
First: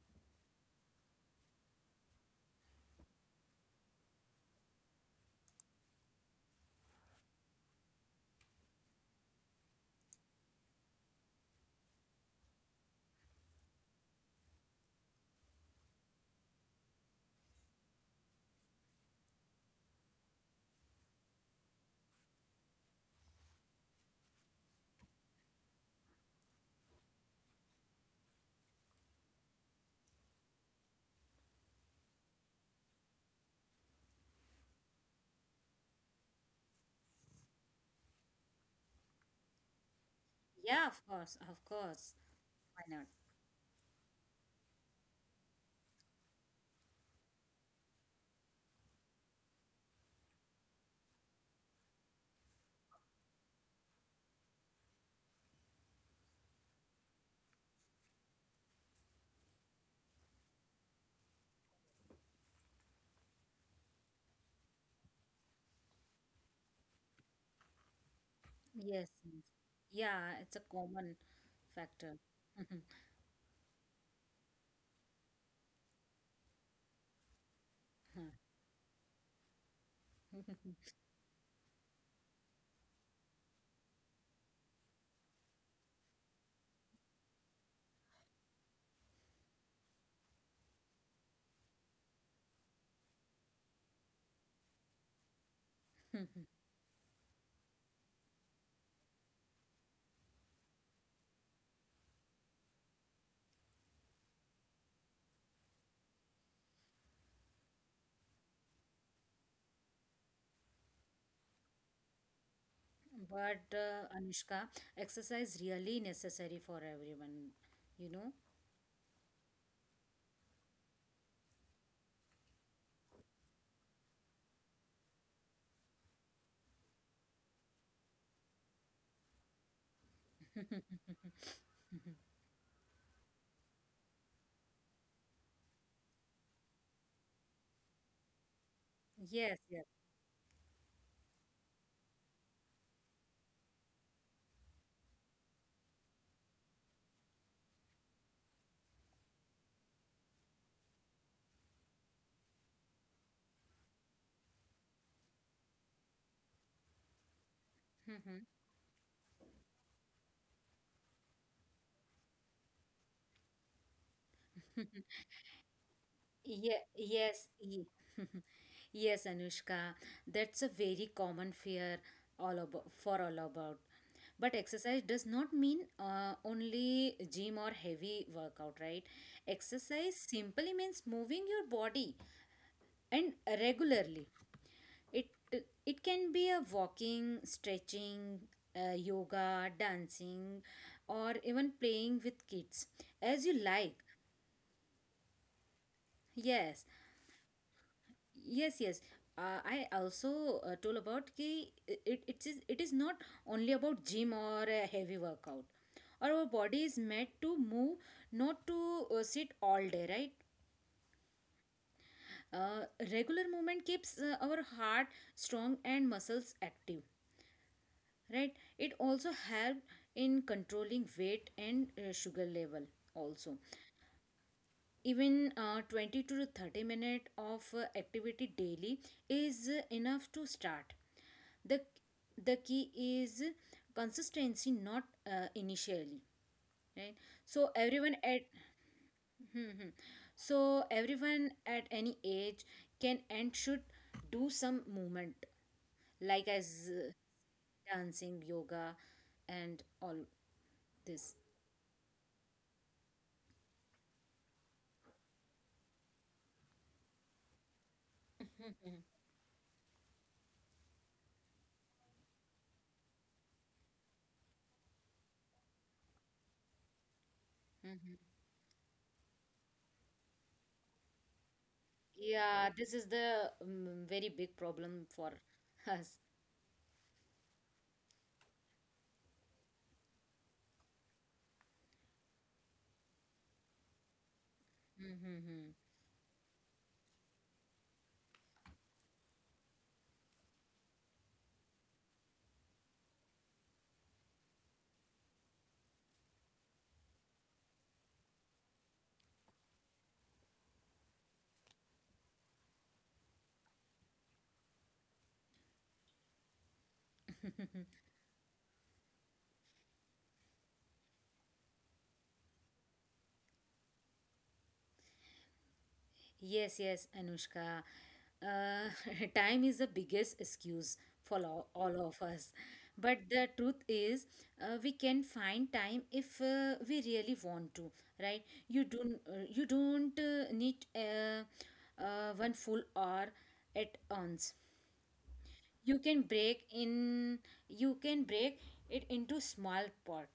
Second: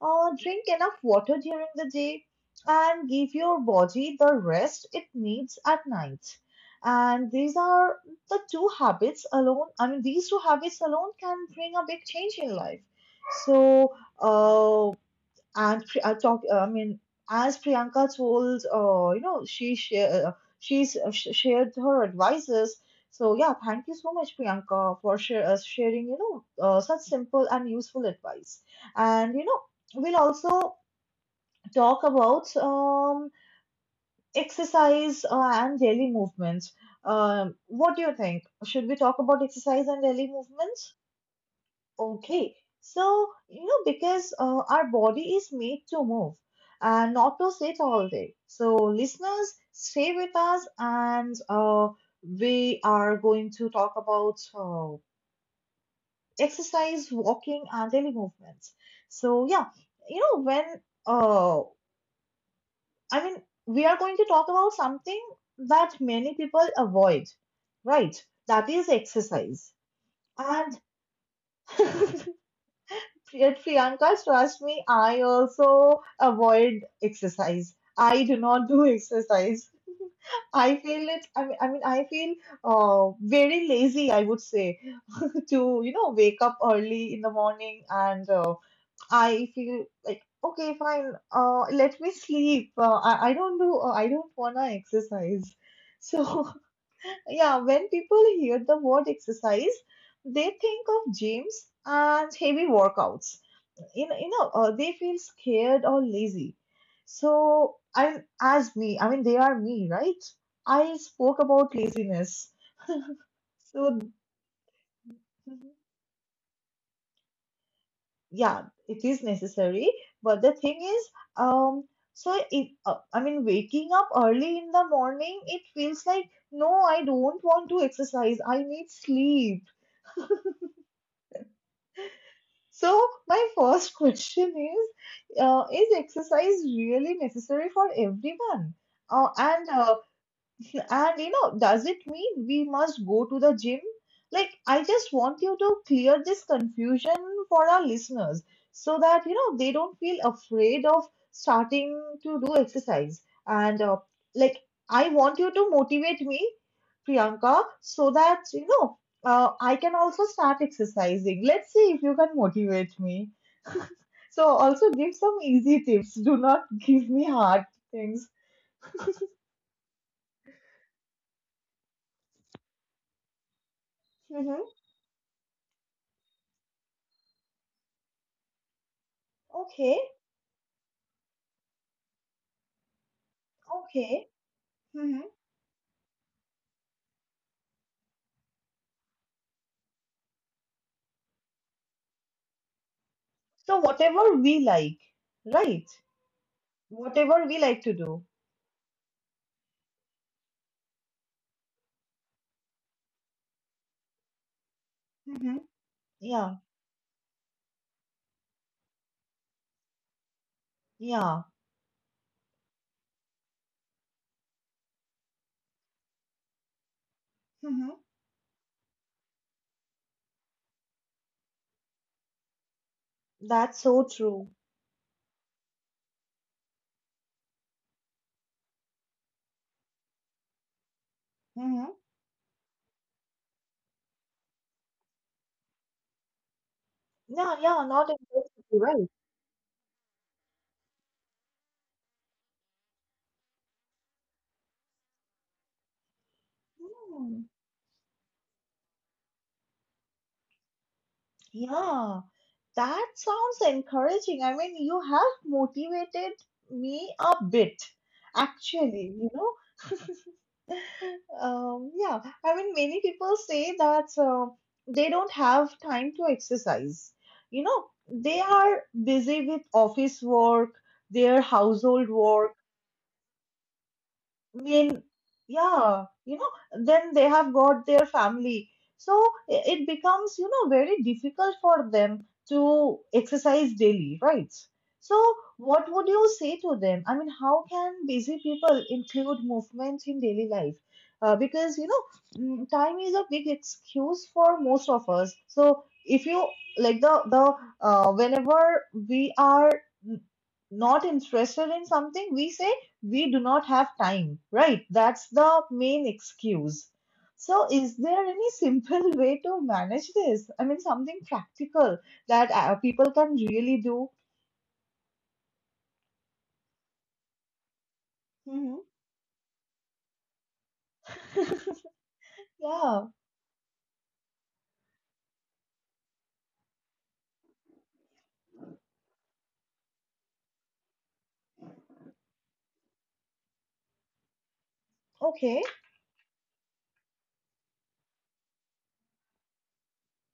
[SPEAKER 1] uh, drink enough water during the day and give your body the rest it needs at night. And these are the two habits alone. I mean, these two habits alone can bring a big change in life. So, uh, and Pri- uh, talk. Uh, I mean, as Priyanka told, uh, you know, she share, uh, she's uh, sh- shared her advices. So yeah, thank you so much, Priyanka, for share, uh, sharing. You know, uh, such simple and useful advice. And you know, we'll also talk about um, exercise uh, and daily movement. Um, what do you think? Should we talk about exercise and daily movement?
[SPEAKER 2] Yeah, of course, of course.
[SPEAKER 1] Okay,
[SPEAKER 2] Why not?
[SPEAKER 1] so you know, because uh, our body is made to move and not to sit all day. So, listeners, stay with us, and uh, we are going to talk about uh, exercise, walking, and daily movements. So, yeah, you know, when uh, I mean, we are going to talk about something that many people avoid, right? That is
[SPEAKER 2] Yes, yes.
[SPEAKER 1] exercise.
[SPEAKER 2] Yeah, it's a
[SPEAKER 1] And
[SPEAKER 2] common factor.
[SPEAKER 1] yet Priyanka, trust me, I also avoid exercise. I do not do exercise. I feel it. I mean, I mean, I feel uh, very lazy. I would say to you know wake up early in the morning, and uh, I feel like okay, fine. Uh, let me sleep. Uh, I I don't do. Uh, I don't wanna exercise. So yeah, when people hear the word exercise, they think of gyms and heavy workouts you know, you know uh, they feel scared or lazy. So I, as me, I mean, they are me, right? I spoke about laziness.
[SPEAKER 2] But
[SPEAKER 1] So mm-hmm,
[SPEAKER 2] uh, Anushka, exercise really necessary for everyone, you know?
[SPEAKER 1] yeah, it is necessary. But the thing is, um, so it, uh, I mean, waking up early in the morning, it feels like no, I don't want to exercise. I need sleep. So my first question is, uh, is exercise really necessary for everyone? Uh,
[SPEAKER 2] Yes,
[SPEAKER 1] and
[SPEAKER 2] yes.
[SPEAKER 1] uh, And you know, does it mean we must go to the gym? Like, I just want you to clear this confusion for our listeners so that you know they don't feel afraid of starting to do exercise. And uh, like, I want you to motivate me, Priyanka, so that you know uh, I can also start exercising. Let's see if you can motivate me. So, also give some easy tips. Do not
[SPEAKER 2] Ye
[SPEAKER 1] give me
[SPEAKER 2] yes,
[SPEAKER 1] hard
[SPEAKER 2] ye-
[SPEAKER 1] things.
[SPEAKER 2] yes, Anushka. That's a very common fear all about for all about. But
[SPEAKER 1] Mhm.
[SPEAKER 2] exercise does not mean uh, only gym or heavy workout, right?
[SPEAKER 1] Okay,
[SPEAKER 2] Exercise simply means moving your body and regularly.
[SPEAKER 1] okay. Mhm.
[SPEAKER 2] It it can be a walking, stretching, uh, yoga, dancing, or even playing with kids as you
[SPEAKER 1] So
[SPEAKER 2] like.
[SPEAKER 1] whatever we like, right?
[SPEAKER 2] Yes.
[SPEAKER 1] Whatever we like to do.
[SPEAKER 2] Yes, yes. Uh, I also uh, told about ki it, it is, it is not only about gym or a heavy
[SPEAKER 1] Mm-hmm.
[SPEAKER 2] workout. Our
[SPEAKER 1] Yeah,
[SPEAKER 2] body is made to move, not to uh, sit all day, right?
[SPEAKER 1] yeah.
[SPEAKER 2] Uh, regular movement keeps uh, our heart strong and muscles active,
[SPEAKER 1] Mm-hmm.
[SPEAKER 2] right? It also help in controlling weight and uh, sugar level also.
[SPEAKER 1] That's so true.
[SPEAKER 2] Even uh, twenty to thirty minutes of uh, activity daily is uh, enough to start. The
[SPEAKER 1] Mm-hmm.
[SPEAKER 2] the key is consistency, not uh, initially, right?
[SPEAKER 1] Yeah,
[SPEAKER 2] so
[SPEAKER 1] yeah, not
[SPEAKER 2] everyone at
[SPEAKER 1] impossible, right?
[SPEAKER 2] Hmm, hmm. So everyone at any age can and should do some movement, like as uh,
[SPEAKER 1] Mm.
[SPEAKER 2] dancing, yoga, and all this.
[SPEAKER 1] Yeah, that sounds encouraging. I mean, you have motivated me a bit, actually, you know. Um, yeah, I mean, many people say that uh, they don't have time to exercise. You know,
[SPEAKER 2] Mhm.
[SPEAKER 1] they are busy with office work, their household work,
[SPEAKER 2] yeah, this is the um, very big
[SPEAKER 1] mean,
[SPEAKER 2] problem for
[SPEAKER 1] yeah,
[SPEAKER 2] us.
[SPEAKER 1] you know, then they have got their family. So i- it becomes, you know, very difficult for them to exercise daily, right? So
[SPEAKER 2] Mhm,
[SPEAKER 1] what would you say to them? I mean, how can busy people include movement in daily life? Uh, because, you know, mm, time is a big excuse for most of us. So if you like the, the, uh, whenever we are n- not interested in something, we say, we do not have time, right? That's the main excuse. So,
[SPEAKER 2] mhm.
[SPEAKER 1] is there any simple way to manage this? I mean, something practical that uh, people can really do.
[SPEAKER 2] Yes, yes, Anushka.
[SPEAKER 1] Hmm.
[SPEAKER 2] Uh, time is the biggest excuse for all, all of us.
[SPEAKER 1] yeah.
[SPEAKER 2] But the truth is, uh, we can find time if uh, we really want to, right? You don't, uh, you don't uh, need uh, uh, one full hour at once.
[SPEAKER 1] Okay.
[SPEAKER 2] You can break in, you can break it into small part.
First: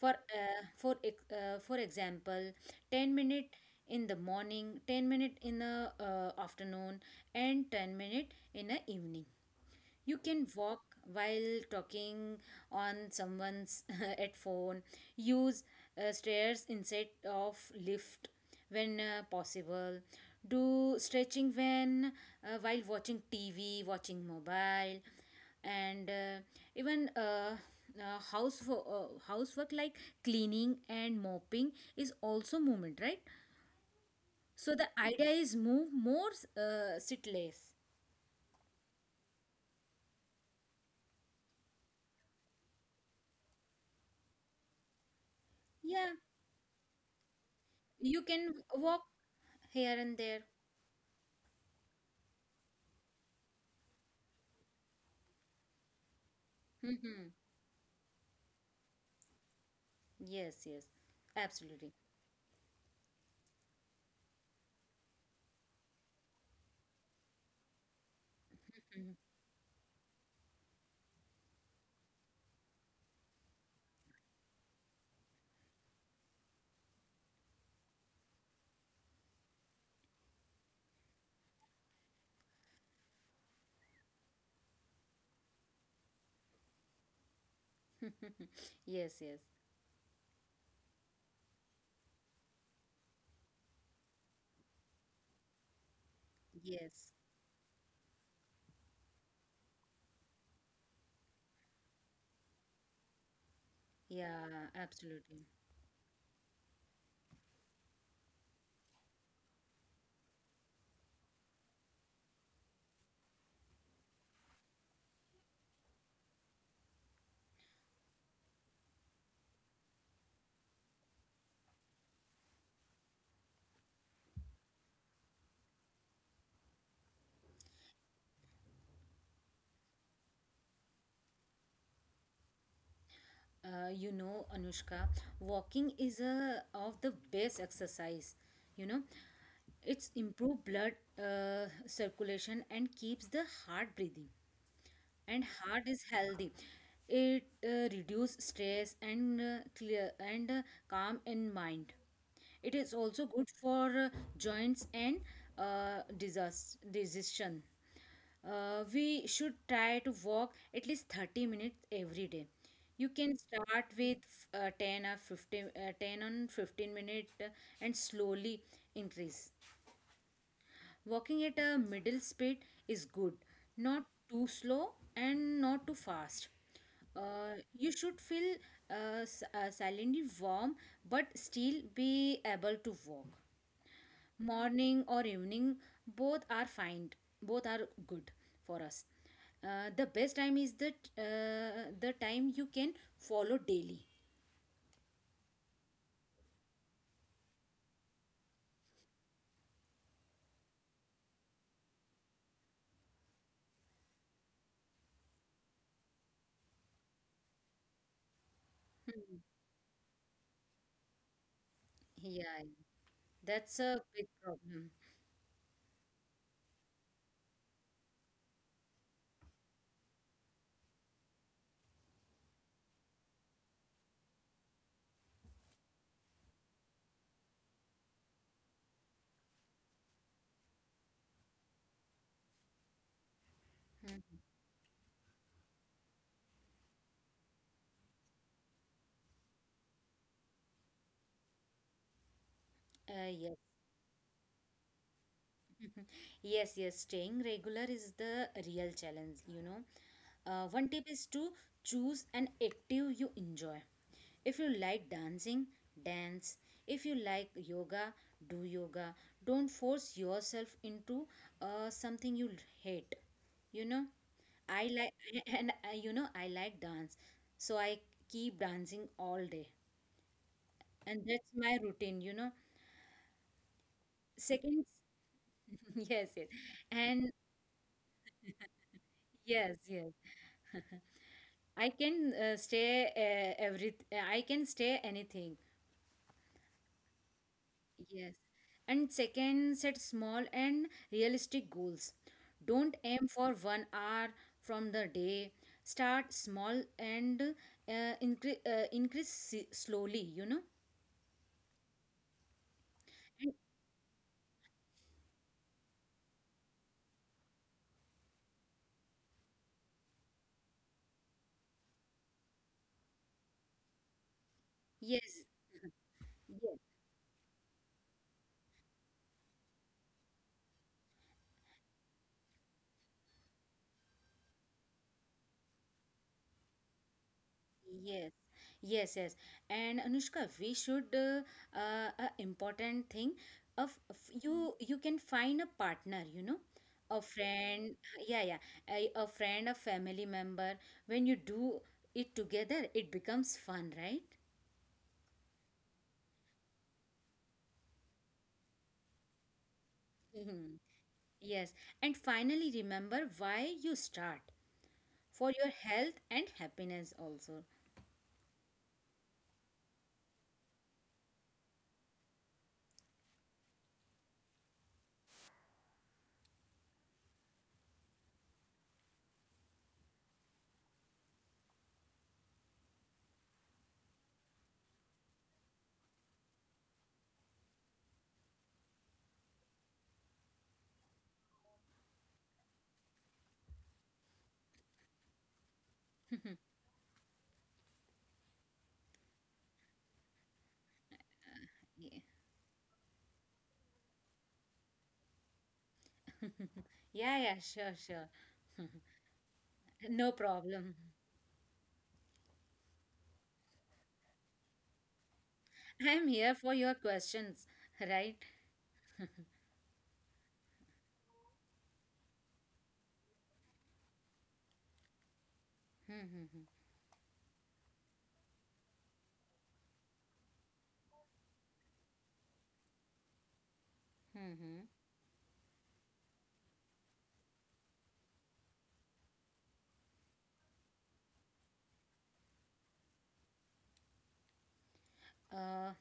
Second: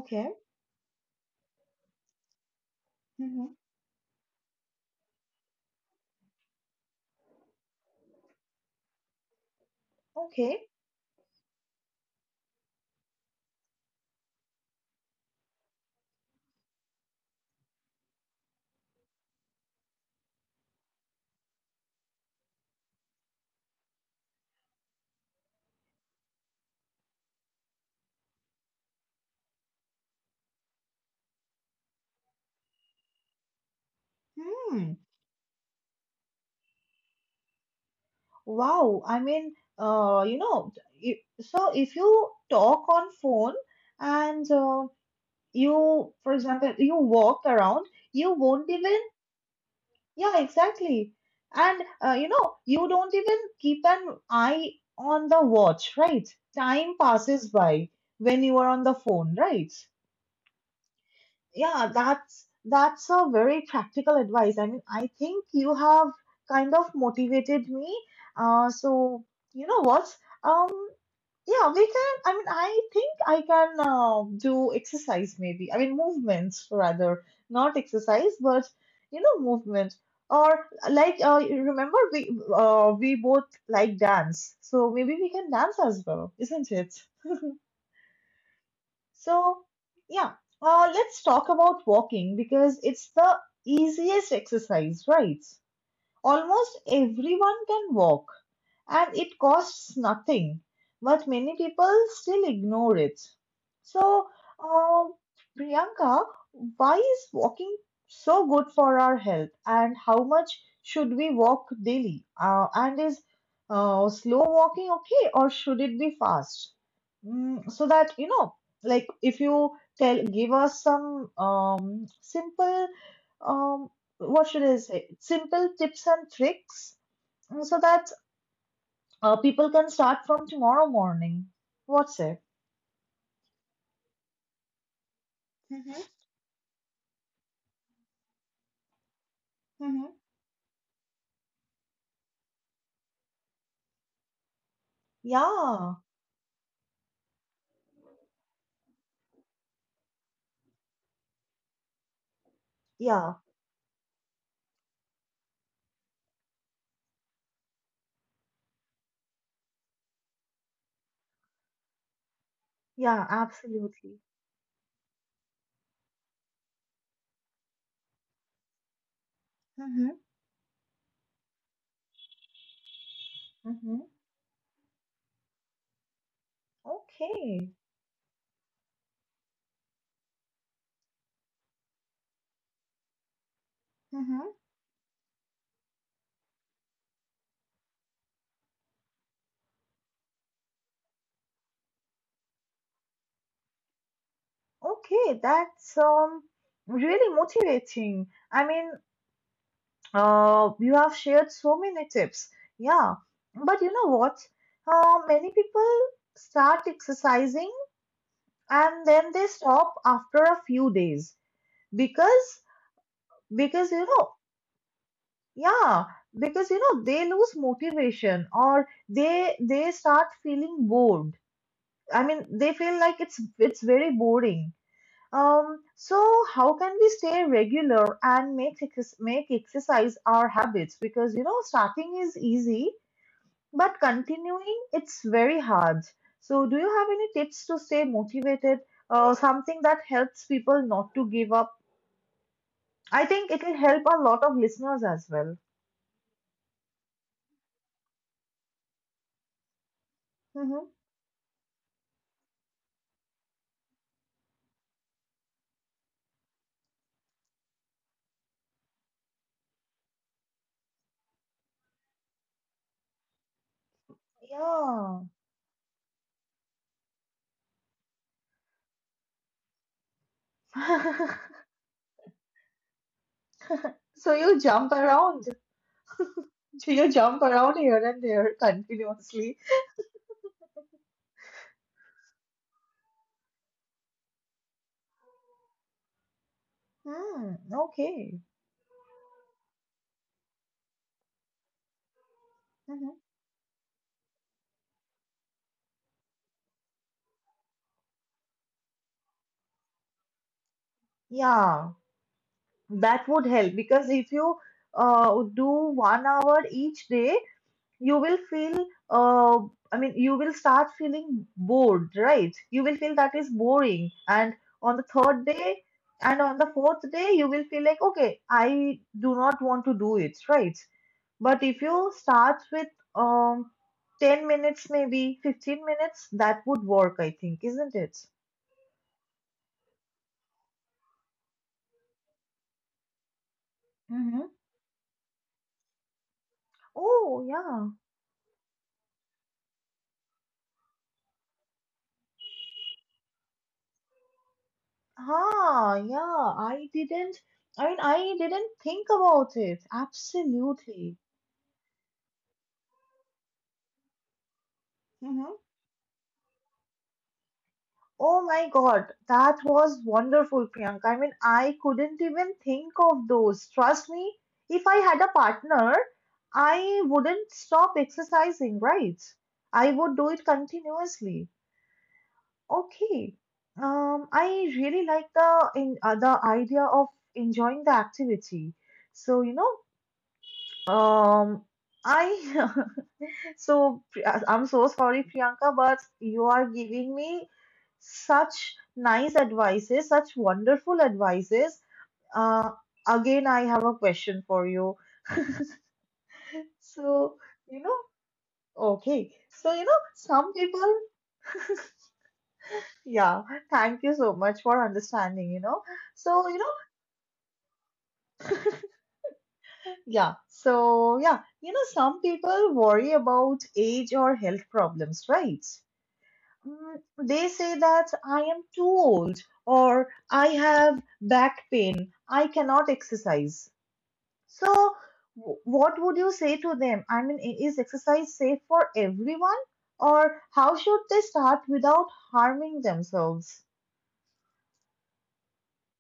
[SPEAKER 2] for uh, for ex- uh, for example ten minute
[SPEAKER 1] Hmm.
[SPEAKER 2] in the morning, ten minute in the uh, afternoon, and ten minute in the evening. You can
[SPEAKER 1] Okay.
[SPEAKER 2] walk while talking on someone's at phone. Use uh, stairs instead of lift when uh, possible. Do stretching when uh, while watching tv, watching mobile. And uh, even uh, uh, house uh, housework like cleaning and mopping is also movement, right? So the
[SPEAKER 1] Hmm.
[SPEAKER 2] idea is move more, uh, sit less.
[SPEAKER 1] Wow. I mean, uh, you know, i- so if you talk on phone and uh, you,
[SPEAKER 2] Yeah.
[SPEAKER 1] for example, you walk around,
[SPEAKER 2] You
[SPEAKER 1] you
[SPEAKER 2] can
[SPEAKER 1] won't even
[SPEAKER 2] walk here and
[SPEAKER 1] yeah,
[SPEAKER 2] there.
[SPEAKER 1] exactly. And uh, you know, you don't even keep an eye on the watch, right? Time
[SPEAKER 2] Hmm.
[SPEAKER 1] passes by when you are on the phone, right?
[SPEAKER 2] Yes, yes,
[SPEAKER 1] Yeah,
[SPEAKER 2] absolutely.
[SPEAKER 1] that's that's a very practical advice. I mean, I think you have kind of motivated me. Uh,
[SPEAKER 2] Mhm.
[SPEAKER 1] so you know what? Um, yeah, we can. I mean, I think I can uh, do exercise maybe. I mean, movements rather, not exercise, but you know, movement. Or like, uh, you remember we uh, we both like dance, so maybe we can dance as well, isn't it?
[SPEAKER 2] Yes, yes,
[SPEAKER 1] So yeah, uh, let's talk about walking because it's the easiest exercise, right? Almost
[SPEAKER 2] yes.
[SPEAKER 1] everyone can walk and it costs nothing, but many people still ignore it. So,
[SPEAKER 2] Yeah,
[SPEAKER 1] uh,
[SPEAKER 2] absolutely.
[SPEAKER 1] Priyanka, why is walking so good for our health, and how much should we walk daily? Uh, and is uh, slow walking okay, or should it be fast? Mm, so that you know, like if you tell, give us some um, simple, um, what should I say, simple tips and tricks mm, so that uh, people can start from tomorrow morning. What's it?
[SPEAKER 2] Uh, you know, Anushka,
[SPEAKER 1] Mm-hmm.
[SPEAKER 2] walking is a of the best exercise. You know, it's
[SPEAKER 1] Mm-hmm.
[SPEAKER 2] improve blood uh, circulation and keeps the heart breathing. And heart
[SPEAKER 1] Yeah,
[SPEAKER 2] is healthy. It uh, reduce stress and uh, clear and uh, calm in mind. It is also
[SPEAKER 1] yeah,
[SPEAKER 2] good for uh, joints and uh, disease decision. Uh, we should try to walk at least thirty minutes every day. You
[SPEAKER 1] yeah,
[SPEAKER 2] can start with
[SPEAKER 1] absolutely.
[SPEAKER 2] uh, ten or fifteen, uh, ten on fifteen minute uh, and slowly increase.
[SPEAKER 1] Mm-hmm.
[SPEAKER 2] Walking at a middle speed is good,
[SPEAKER 1] Mm-hmm.
[SPEAKER 2] not too slow and not too fast. Uh,
[SPEAKER 1] Okay,
[SPEAKER 2] you should feel uh, s- uh, silently warm but still be able to walk.
[SPEAKER 1] mm-hmm.
[SPEAKER 2] Morning or evening, both are fine, both are good for us. Uh, the best time is the, uh, the time you can follow daily.
[SPEAKER 1] Okay, that's um really motivating. I mean, uh, you have shared so many tips. Yeah, but you know what? Uh, many people start exercising and then
[SPEAKER 2] Hmm.
[SPEAKER 1] they stop after a few days because
[SPEAKER 2] Yeah, that's
[SPEAKER 1] because
[SPEAKER 2] a
[SPEAKER 1] you
[SPEAKER 2] big
[SPEAKER 1] know
[SPEAKER 2] problem.
[SPEAKER 1] yeah, because you know they lose motivation or they they start feeling bored. I mean, they feel like it's it's very boring. Um, so how can we stay regular and make ex make exercise our habits? Because you know starting is easy, but continuing it's very hard. So do you have any tips to stay motivated? Uh, something that helps people not to give up. I
[SPEAKER 2] Uh,
[SPEAKER 1] think
[SPEAKER 2] yes.
[SPEAKER 1] it will help a lot of listeners as well.
[SPEAKER 2] Yes, yes, staying regular is the real challenge, you know. Uh,
[SPEAKER 1] Mm-hmm.
[SPEAKER 2] one tip is to choose an active you enjoy. If you like dancing, dance. If you like yoga, do yoga. Don't force yourself into uh, something you hate, you know. I like,
[SPEAKER 1] Yeah.
[SPEAKER 2] and uh, you know I like dance, so I keep dancing all day, and that's my routine, you know.
[SPEAKER 1] So you
[SPEAKER 2] Second,
[SPEAKER 1] jump around.
[SPEAKER 2] yes, yes,
[SPEAKER 1] So you
[SPEAKER 2] and
[SPEAKER 1] jump around here and there continuously.
[SPEAKER 2] yes, yes. I can uh, stay uh, every I can stay anything.
[SPEAKER 1] Hmm,
[SPEAKER 2] Yes.
[SPEAKER 1] okay.
[SPEAKER 2] And second, set small and realistic goals. Don't
[SPEAKER 1] Hmm.
[SPEAKER 2] aim for one hour from the day. Start small and uh, incre- uh, increase s- slowly, you know.
[SPEAKER 1] Yeah, that would
[SPEAKER 2] And
[SPEAKER 1] help because if you uh, do one hour each day, you will feel, uh, I mean, you will start feeling bored, right? You will feel that is boring. And on the
[SPEAKER 2] yes.
[SPEAKER 1] third day and on the
[SPEAKER 2] Yes.
[SPEAKER 1] fourth day, you will feel like, okay, I do not want to do it, right? But if you start with um, ten minutes, maybe fifteen minutes, that would work, I think, isn't it?
[SPEAKER 2] Yes, yes, yes. And Anushka, we should, uh, uh, a important thing of, of,
[SPEAKER 1] Mm-hmm.
[SPEAKER 2] you you can find a partner, you know, a
[SPEAKER 1] Oh, yeah.
[SPEAKER 2] friend. Yeah, yeah, a, a friend, a family member. When you do it together, it becomes fun, right?
[SPEAKER 1] Ah, yeah. I didn't, I mean, I didn't think about it.
[SPEAKER 2] Mhm.
[SPEAKER 1] Absolutely.
[SPEAKER 2] Yes. And finally, remember why you start for
[SPEAKER 1] Mm-hmm.
[SPEAKER 2] your health and happiness also.
[SPEAKER 1] Oh my God, that was wonderful, Priyanka. I mean, I couldn't even think of those. Trust me, if I had a partner, I wouldn't stop exercising, right? I would do it continuously. Okay. Um, I really like the in uh, the idea of enjoying the activity. So, you know, um, I so Pri- uh, I'm so sorry, Priyanka, but you are giving me such nice advices, such wonderful advices.
[SPEAKER 2] Yeah,
[SPEAKER 1] Uh, Again, I have a question for you.
[SPEAKER 2] yeah,
[SPEAKER 1] So,
[SPEAKER 2] yeah,
[SPEAKER 1] you
[SPEAKER 2] sure,
[SPEAKER 1] know,
[SPEAKER 2] sure.
[SPEAKER 1] okay. So, you know,
[SPEAKER 2] No
[SPEAKER 1] some
[SPEAKER 2] problem.
[SPEAKER 1] people yeah, thank you so much for understanding, you know.
[SPEAKER 2] I'm
[SPEAKER 1] So,
[SPEAKER 2] here
[SPEAKER 1] you know,
[SPEAKER 2] for your questions, right?
[SPEAKER 1] yeah. So, yeah, you know, some people worry about age or health problems, right?
[SPEAKER 2] Hmm.
[SPEAKER 1] Mm, they say that I am too old or I have back pain, I cannot exercise. So,
[SPEAKER 2] Mm-hmm.
[SPEAKER 1] w- what would you say to them? I mean, i- is exercise safe for everyone or how should they start without harming themselves?
[SPEAKER 2] Uh,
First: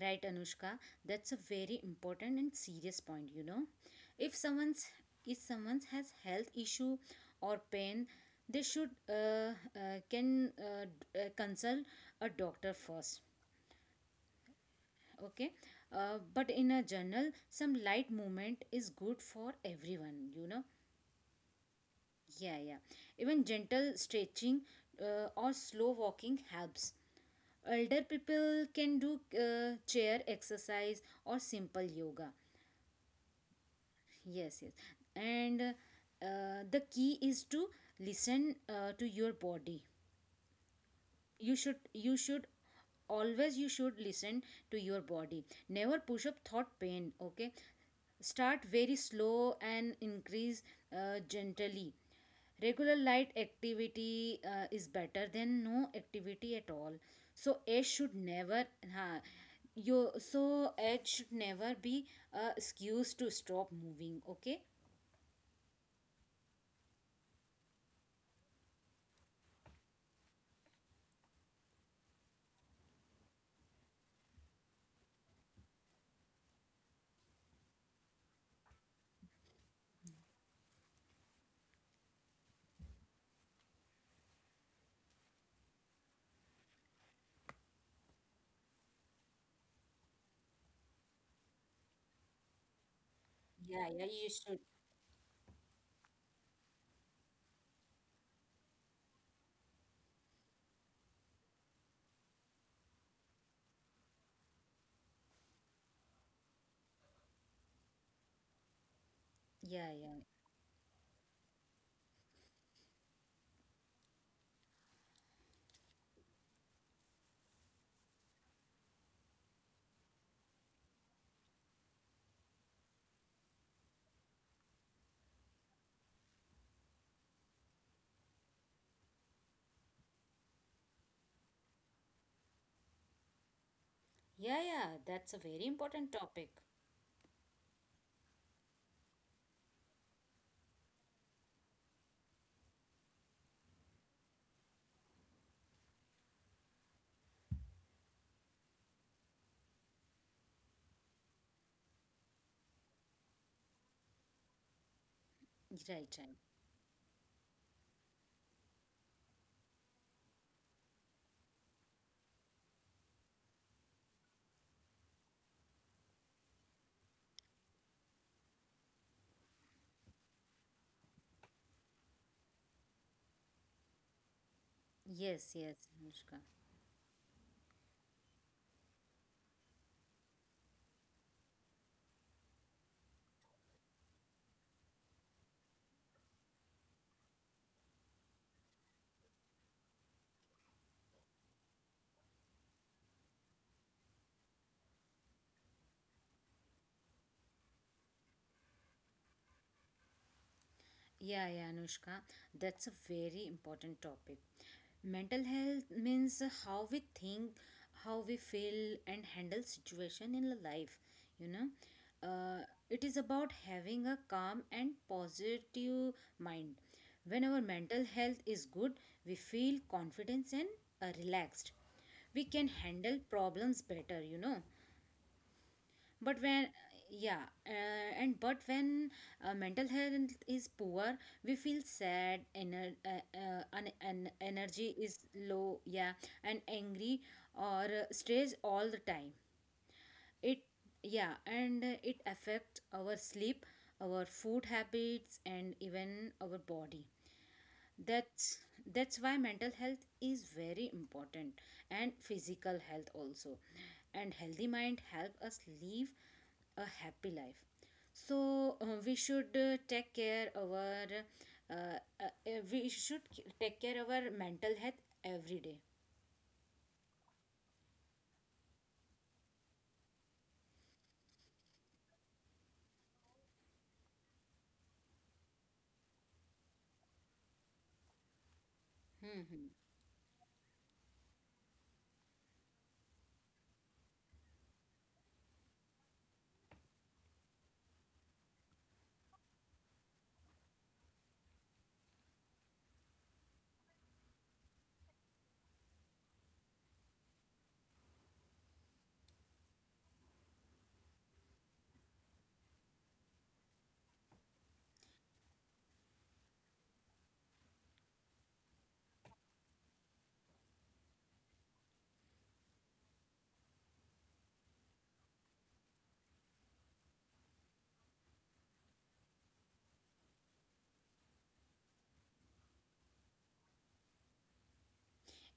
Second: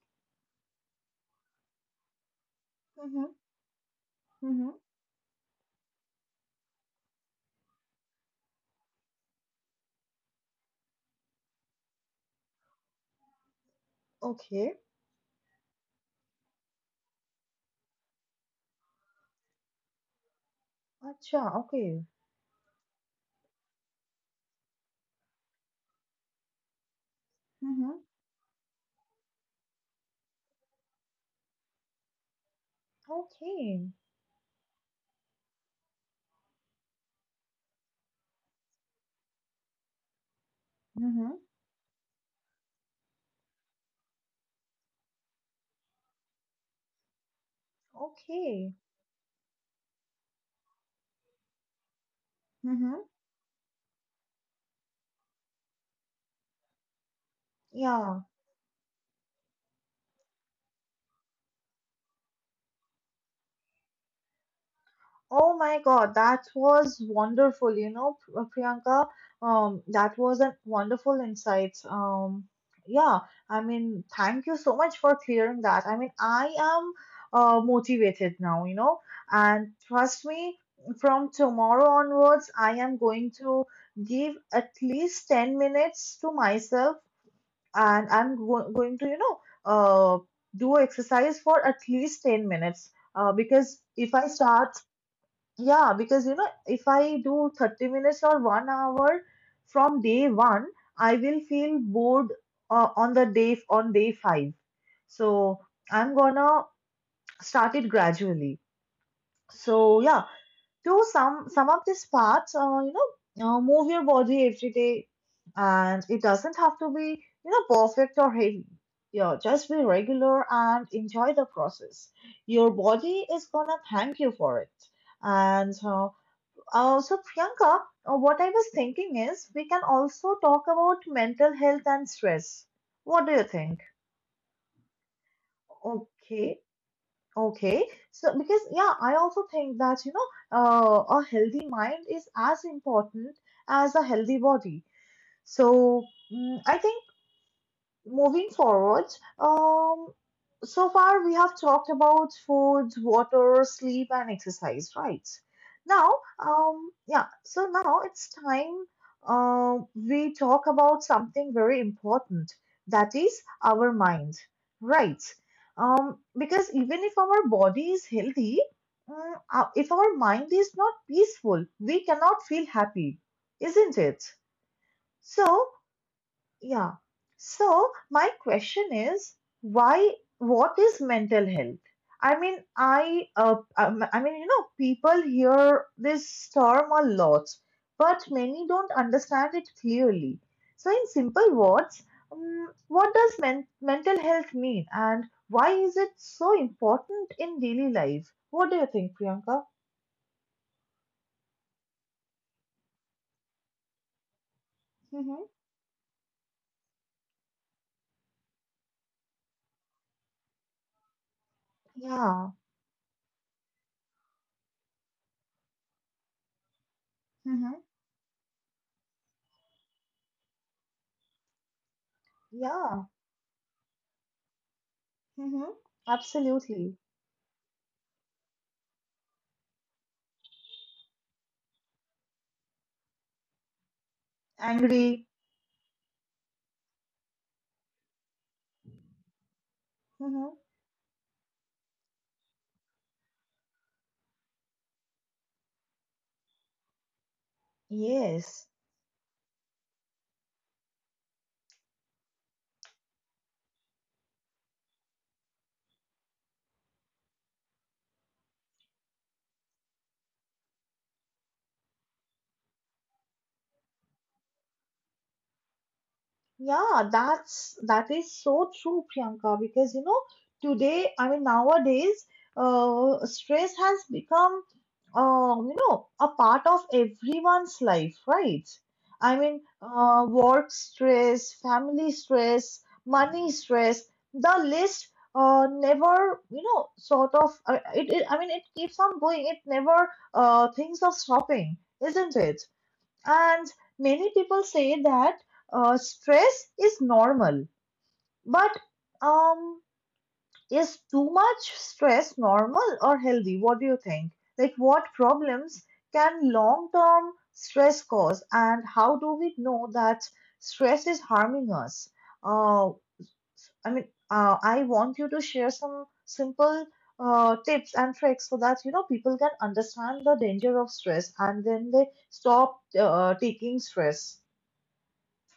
[SPEAKER 2] right, Anushka. That's a very important and serious
[SPEAKER 1] Mm-hmm.
[SPEAKER 2] point. You know, if
[SPEAKER 1] Mm-hmm.
[SPEAKER 2] someone's if someone has health issue or pain, they should uh, uh, can uh, d- uh, consult a doctor first.
[SPEAKER 1] Okay.
[SPEAKER 2] Okay, uh, but in a journal, some light movement is good for everyone. You know,
[SPEAKER 1] Acha, okay.
[SPEAKER 2] yeah, yeah. Even gentle stretching uh, or slow walking helps.
[SPEAKER 1] Mm-hmm.
[SPEAKER 2] Elder people can do uh, chair exercise or simple yoga.
[SPEAKER 1] Okay.
[SPEAKER 2] Yes, yes. And uh, uh, the key is to listen uh, to your body.
[SPEAKER 1] Mm-hmm.
[SPEAKER 2] You should you should always you should listen to your body. Never push up thought pain, okay? Start
[SPEAKER 1] Okay.
[SPEAKER 2] very slow and increase uh, gently. Regular
[SPEAKER 1] Mm-hmm.
[SPEAKER 2] light activity uh, is better than no activity at all. So age should
[SPEAKER 1] Yeah.
[SPEAKER 2] never ha. you so age should never be a excuse to stop moving. Okay?
[SPEAKER 1] Oh my God, that was wonderful. You know, P- uh, Priyanka, um, that was a wonderful insight. Um, yeah, I mean, thank you so much for clearing that. I mean, I am uh, motivated now, you know, and trust me, from tomorrow onwards, I am going to give at least ten minutes to myself, and I'm go going to, you know, uh, do exercise for at least ten minutes uh, because
[SPEAKER 2] Yeah, yeah,
[SPEAKER 1] if I
[SPEAKER 2] you should.
[SPEAKER 1] start. Yeah, because you know, if I do thirty minutes or one hour from day one, I will feel bored uh, on the day on day five. So I'm gonna start it gradually.
[SPEAKER 2] Yeah,
[SPEAKER 1] So
[SPEAKER 2] yeah.
[SPEAKER 1] yeah, to sum sum up this part, uh, you know, uh, move your body every day, and it doesn't have to be, you know, perfect or heavy. Yeah, just be regular and enjoy the process. Your body is gonna thank you for it, and. Uh, uh, so, Priyanka, uh, what I was thinking is we can also talk about mental health and stress. What do you think?
[SPEAKER 2] Yeah, yeah, that's a very important topic.
[SPEAKER 1] Okay, okay. So, because yeah, I also think that, you know, uh, a healthy mind is as important as a healthy body. So, mm, I think moving forward, um, so far we have talked about food, water, sleep, and exercise, right? Now,
[SPEAKER 2] Right, right.
[SPEAKER 1] um, yeah, so now it's time, um, we talk about something very important that is our mind, right? Um, because even if our body is healthy, mm, uh, if our mind is not peaceful, we cannot feel happy, isn't it?
[SPEAKER 2] Yes,
[SPEAKER 1] So,
[SPEAKER 2] yes, Anushka.
[SPEAKER 1] yeah. So my question is, why? What is mental health? I mean, I, uh, um, I mean, you know, people hear this term a lot, but many don't understand it clearly. So, in simple words, um, what does men- mental health mean, and why is it so important in daily life? What do you think, Priyanka?
[SPEAKER 2] Yeah, yeah, Anushka, that's a very important topic.
[SPEAKER 1] Mm-hmm.
[SPEAKER 2] Mental health means how we think, how we feel, and handle situation in life. You know,
[SPEAKER 1] Yeah.
[SPEAKER 2] uh, it is about having a calm and positive mind. When our
[SPEAKER 1] Mm-hmm.
[SPEAKER 2] mental health is good, we feel confidence and uh, relaxed. We can
[SPEAKER 1] Yeah.
[SPEAKER 2] handle problems better. You know,
[SPEAKER 1] Mm-hmm.
[SPEAKER 2] but when
[SPEAKER 1] Absolutely.
[SPEAKER 2] yeah uh, and but when uh, mental health is poor, we feel sad, ener- uh, uh, and, and energy is
[SPEAKER 1] Angry.
[SPEAKER 2] low. Yeah, and angry or uh, stressed all the time.
[SPEAKER 1] Mm-hmm.
[SPEAKER 2] It yeah and uh, it affects our sleep, our food habits, and even our body. that's
[SPEAKER 1] Yes.
[SPEAKER 2] that's why mental health is very important, and physical health also, and healthy mind help us live a happy life. So uh, we should uh, take care our uh, uh, uh, we should take care our mental health every day.
[SPEAKER 1] Yeah, that's that is so true, Priyanka, because you know, today, I mean nowadays, uh, stress has become, um, you know, a part of everyone's life, right?
[SPEAKER 2] Hmm.
[SPEAKER 1] I mean,
[SPEAKER 2] Hmm.
[SPEAKER 1] uh, work stress, family stress, money stress, the list uh, never, you know, sort of uh, it, it I mean it keeps on going. It never uh, thinks of stopping, isn't it? And many people say that uh, stress is normal, but um, is too much stress normal or healthy? What do you think? Like, what problems can long term stress cause, and how do we know that stress is harming us? Uh, I mean, uh, I want you to share some simple uh, tips and tricks so that, you know, people can understand the danger of stress and then they stop uh, taking stress.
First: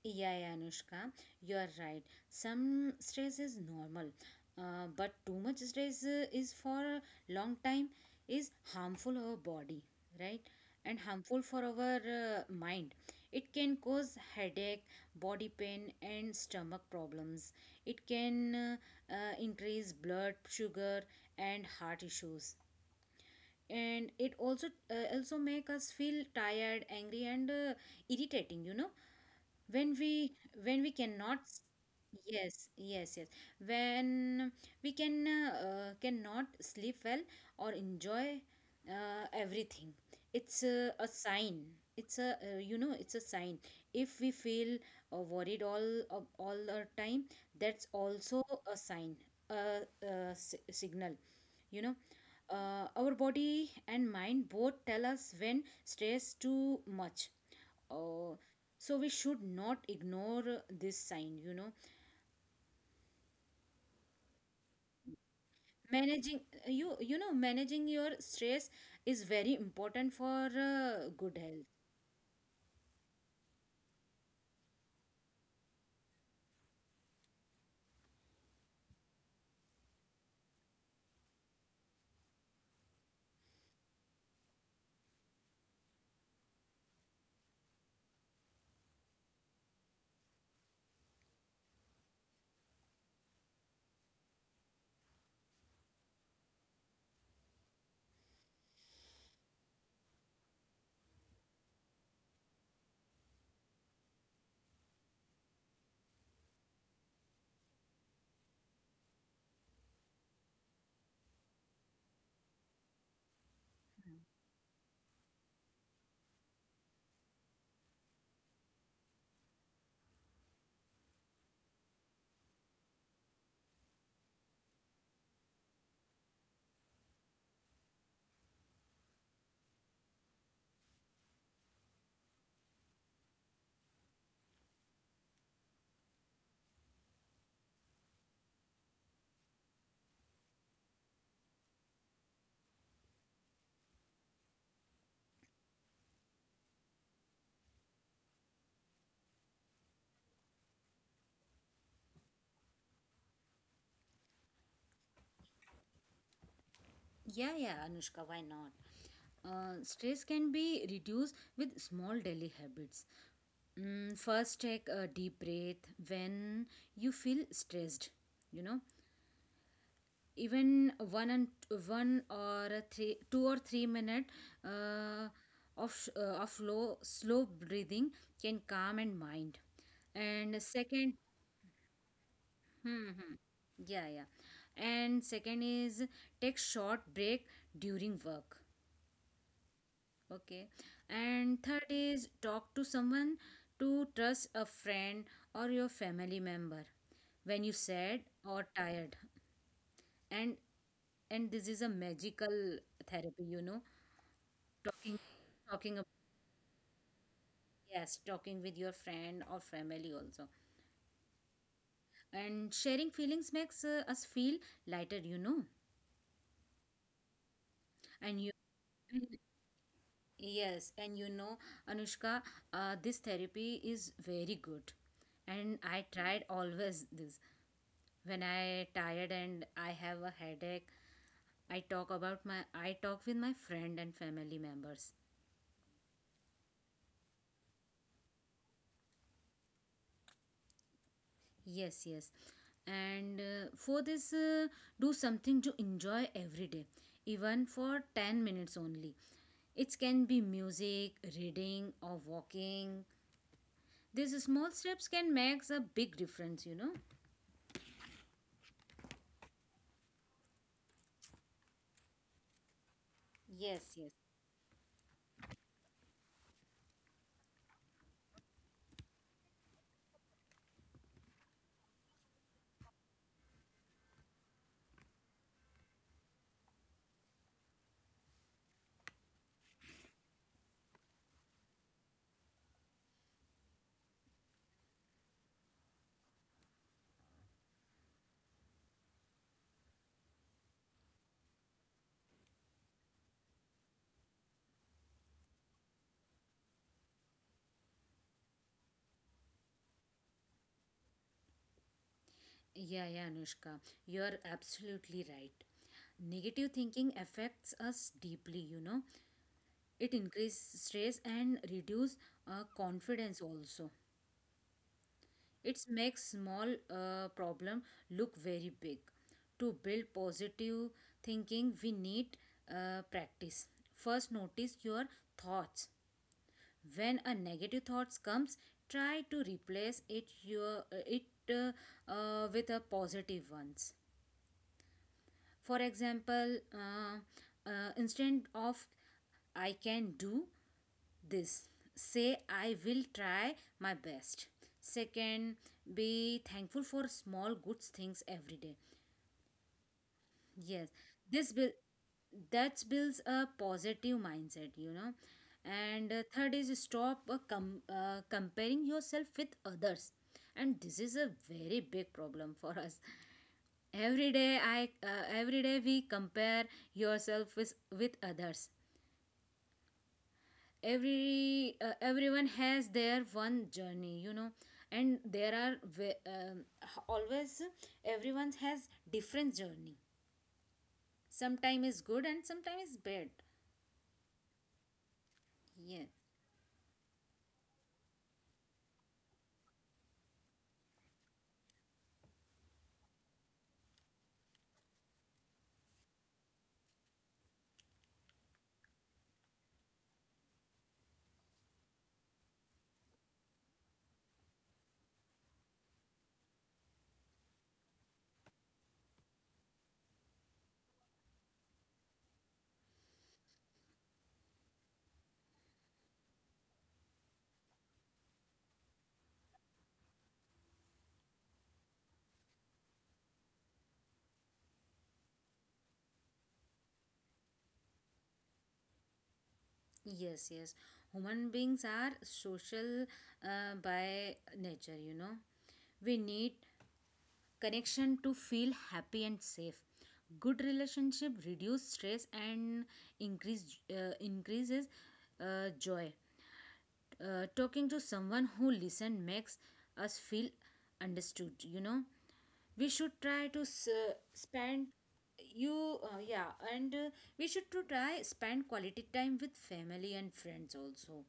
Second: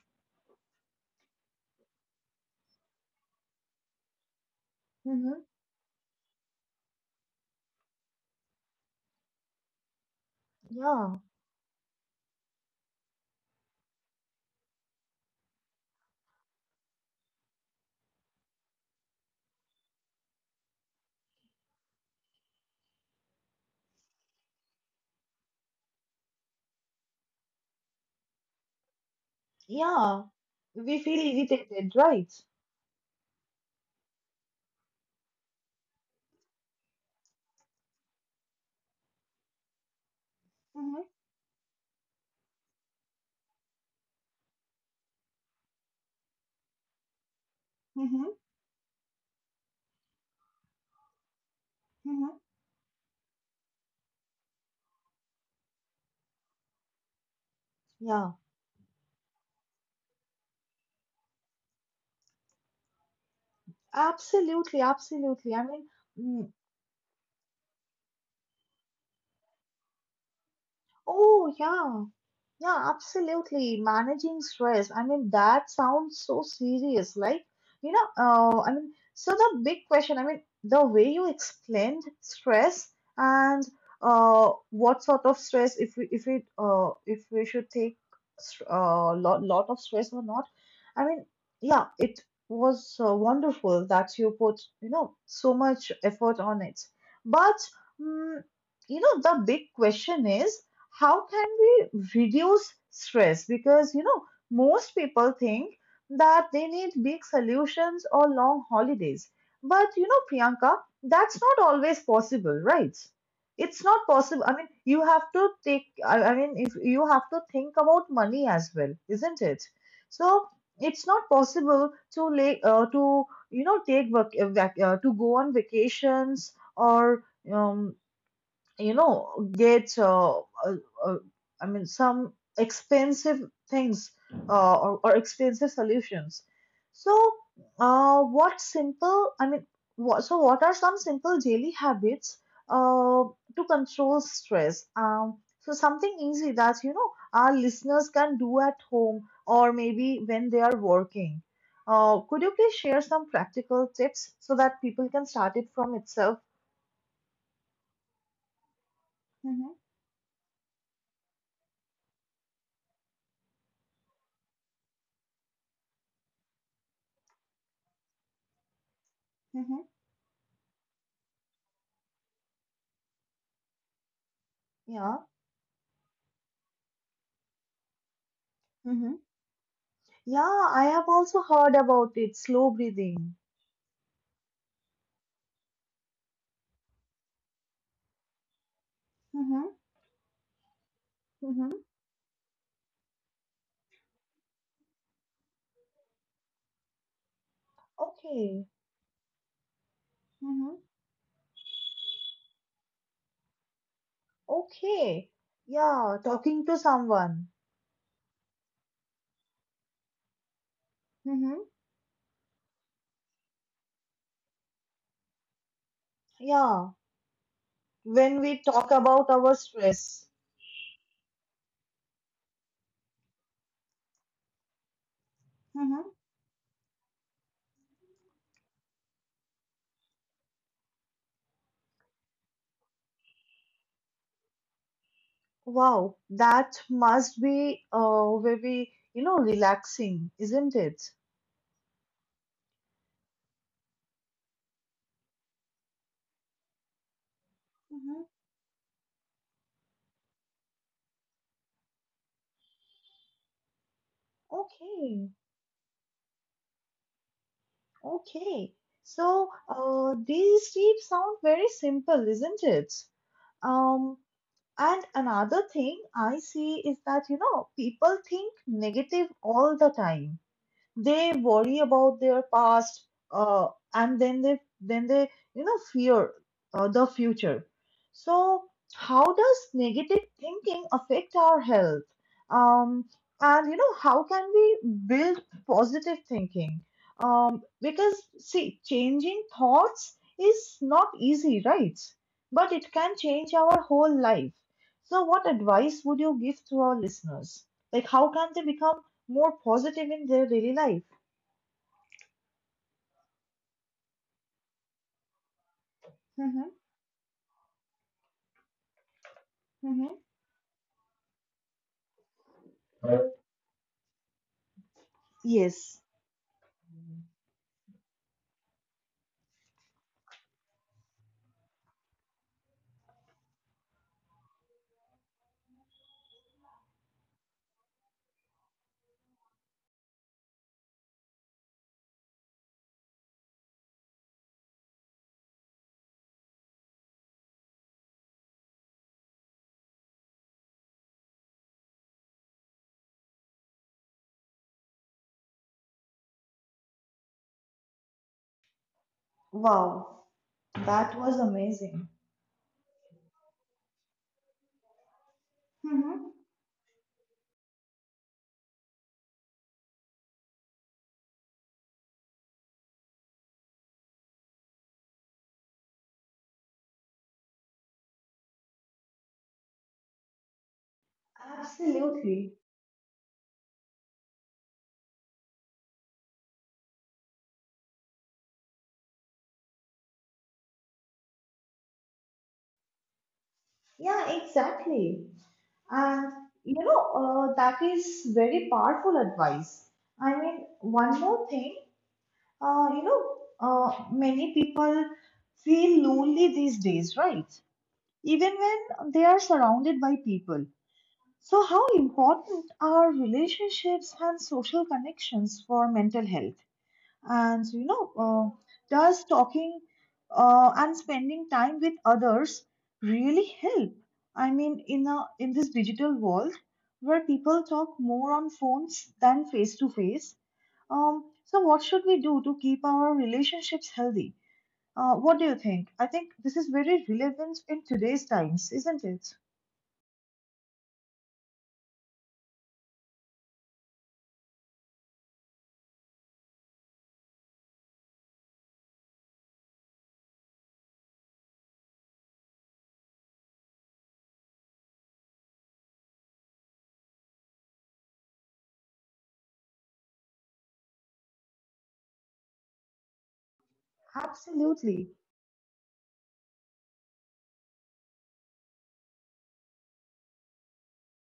[SPEAKER 2] Yeah, yeah, Anushka, you are right. Some stress is normal, uh, but
[SPEAKER 1] Mm-hmm.
[SPEAKER 2] too much stress uh, is for a long time is harmful our body, right? And
[SPEAKER 1] Yeah,
[SPEAKER 2] harmful for our uh, mind. It can cause headache, body pain, and stomach problems. It can uh, uh, increase blood sugar and heart issues. And it also uh, also make us feel tired, angry, and uh, irritating. You know when
[SPEAKER 1] yeah.
[SPEAKER 2] we when we
[SPEAKER 1] We feel
[SPEAKER 2] cannot,
[SPEAKER 1] irritated, right?
[SPEAKER 2] yes, yes, yes, when we can uh, cannot sleep well or enjoy uh, everything. It's a,
[SPEAKER 1] Mm-hmm.
[SPEAKER 2] a sign. It's a uh, you know it's a sign if we feel uh, worried all of all the time. That's
[SPEAKER 1] Mm-hmm.
[SPEAKER 2] also a sign, a, a si- signal, you know.
[SPEAKER 1] Mm-hmm.
[SPEAKER 2] Uh, our body and mind both tell us when stress too much.
[SPEAKER 1] Yeah,
[SPEAKER 2] Oh, so we should not ignore uh, this sign, you know.
[SPEAKER 1] absolutely, absolutely. I mean,
[SPEAKER 2] Managing
[SPEAKER 1] mm,
[SPEAKER 2] you you know managing your stress is very important for uh, good
[SPEAKER 1] oh,
[SPEAKER 2] health.
[SPEAKER 1] yeah. Yeah, absolutely. Managing stress. I mean, that sounds so serious. Like, you know, uh, I mean, so the big question, I mean, the way you explained stress and uh, what sort of stress, if we, if it, uh, if we should take a uh, lot, lot of stress or not. I mean, yeah, it was uh, wonderful that you put, you know, so much effort on it. But, mm, you know, the big question is, how can we reduce stress? Because, you know, most people think that they need big solutions or long holidays. But, you know, Priyanka, that's not always possible, right? It's not possible. I mean, you have to take, I, I mean, if you have to think about money as well, isn't it? So, it's not possible to lay, uh, to you know take vac- uh, vac- uh, to go on vacations or um, you know get uh, uh, uh, I mean some expensive things uh, or, or expensive solutions. So uh, what simple i mean what, so what are some simple daily habits uh, to control stress, um, so something easy that, you know, our listeners can do at home or maybe when they are working, uh, could you please share some practical tips so that people can start it from itself?
[SPEAKER 2] Yeah, yeah, Anushka, why not?
[SPEAKER 1] Mm-hmm.
[SPEAKER 2] Uh, stress can be reduced with small daily habits. Mm, first, take a deep breath when you feel stressed, you know.
[SPEAKER 1] Mm-hmm.
[SPEAKER 2] Even one and one or a three two or three minute
[SPEAKER 1] Yeah.
[SPEAKER 2] uh, of uh, of low slow breathing can calm and mind. And
[SPEAKER 1] Yeah, I have
[SPEAKER 2] second.
[SPEAKER 1] also heard about it, slow
[SPEAKER 2] Hmm, hmm.
[SPEAKER 1] breathing.
[SPEAKER 2] Yeah, yeah, and second is take short break during work.
[SPEAKER 1] Mm-hmm,
[SPEAKER 2] Okay. And
[SPEAKER 1] mm-hmm.
[SPEAKER 2] third is talk to someone, to trust a friend or your family member when you sad
[SPEAKER 1] Okay.
[SPEAKER 2] or tired. and
[SPEAKER 1] Mm-hmm.
[SPEAKER 2] and this is a magical therapy, you know. Talking,
[SPEAKER 1] Okay.
[SPEAKER 2] talking about,
[SPEAKER 1] Yeah, talking to someone.
[SPEAKER 2] yes, talking with your friend or family also,
[SPEAKER 1] Mm-hmm.
[SPEAKER 2] and sharing feelings makes uh, us feel lighter, you know.
[SPEAKER 1] Yeah,
[SPEAKER 2] And
[SPEAKER 1] when
[SPEAKER 2] you,
[SPEAKER 1] we talk about our stress.
[SPEAKER 2] yes, and you know, Anushka, uh, this therapy is very good, and I
[SPEAKER 1] Mm-hmm.
[SPEAKER 2] tried always this when I tired and I have a headache. i talk about my I talk with my friend and family members.
[SPEAKER 1] Wow, that must be uh, very, you know, relaxing, isn't it?
[SPEAKER 2] Yes, yes. And uh, for this, uh, do something to enjoy every day, even for
[SPEAKER 1] Mm-hmm.
[SPEAKER 2] ten minutes only. It can be music, reading, or walking. These small steps
[SPEAKER 1] Okay.
[SPEAKER 2] can make a big difference, you know?
[SPEAKER 1] Okay. So, uh, these tips sound very simple, isn't it?
[SPEAKER 2] Yes,
[SPEAKER 1] Um,
[SPEAKER 2] yes.
[SPEAKER 1] And another thing I see is that, you know, people think negative all the time. They worry about their past, uh, and then they then they, you know, fear uh, the future. So how does negative thinking affect our health? Um, and you know, how can we build positive thinking? Um, because see, changing thoughts is not easy, right? But it can change our whole life. So, what advice would you give to our listeners? Like, how can they become more positive in their daily life.
[SPEAKER 2] Yeah, yeah, Anushka. You're absolutely right.
[SPEAKER 1] Mm-hmm.
[SPEAKER 2] Negative thinking affects us deeply, you know.
[SPEAKER 1] Mm-hmm.
[SPEAKER 2] It increases stress and reduce uh, confidence also. It
[SPEAKER 1] Yes.
[SPEAKER 2] makes small uh, problem look very big. To build positive thinking, we need uh, practice. First, notice your thoughts. When a negative thoughts comes, try to replace it your uh, it uh, uh, with a positive ones. For example, uh, uh, instead of I can do this, say I will try my best. Second, be thankful for small good things every day.
[SPEAKER 1] Wow,
[SPEAKER 2] Yes,
[SPEAKER 1] that was
[SPEAKER 2] this will,
[SPEAKER 1] amazing.
[SPEAKER 2] that builds a positive mindset, you know. And uh,
[SPEAKER 1] Mm-hmm.
[SPEAKER 2] third is stop uh, com- uh, comparing yourself with others, and this is a very big problem for us. Every day, i uh, every day we compare yourself with with others. Every uh, everyone
[SPEAKER 1] Absolutely.
[SPEAKER 2] has their one journey, you know, and there are ve- um, always everyone has different journey. Sometime is good and sometime is bad.
[SPEAKER 1] Yeah, exactly.
[SPEAKER 2] Yeah,
[SPEAKER 1] And you know, uh, that is very powerful advice. I mean, one more thing, uh, you know, uh, many people feel lonely these days, right? Even when they are surrounded by people. So, how important are relationships and social connections for mental health? And you know, uh, does talking uh, and spending time with others really help? I mean, in a in this digital world where people talk more on phones than face to face, um, so what should we do to keep our relationships healthy? Uh, what do you think? I think this is very relevant in today's times, isn't it?
[SPEAKER 2] yes, yes. Human beings are social uh, by nature, you know. We need connection to feel happy and safe. Good relationship reduce stress and increase uh, increases uh, joy. Uh, talking to someone who listens makes us feel understood, you know. We should try to s- uh, spend
[SPEAKER 1] Absolutely.
[SPEAKER 2] you uh, yeah and uh, we should to try spend quality time with family and friends also,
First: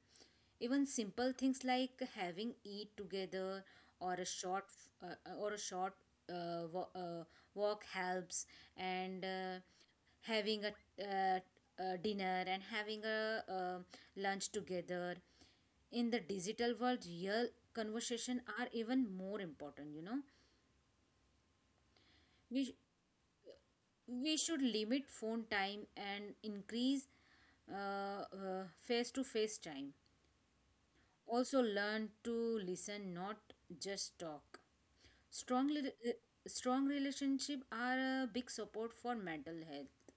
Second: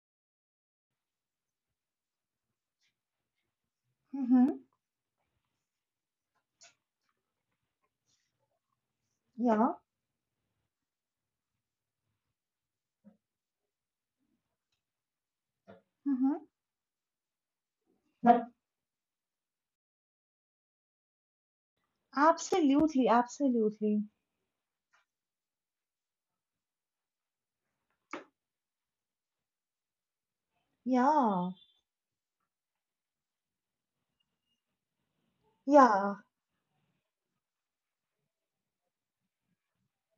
[SPEAKER 2] even simple things like having eat together, or a
[SPEAKER 1] Mm-hmm.
[SPEAKER 2] short uh, or a short uh, wa- uh, walk helps. And uh,
[SPEAKER 1] Yeah.
[SPEAKER 2] having a, uh, uh, dinner and having a uh, lunch together in the
[SPEAKER 1] Mm-hmm.
[SPEAKER 2] digital world, real conversation are even more important, you know. we
[SPEAKER 1] Absolutely, absolutely.
[SPEAKER 2] we should limit phone time and increase uh, face to face time,
[SPEAKER 1] Yeah,
[SPEAKER 2] also learn to listen, not just talk. strong li-
[SPEAKER 1] yeah,
[SPEAKER 2] uh, Strong relationship are a big support for mental health.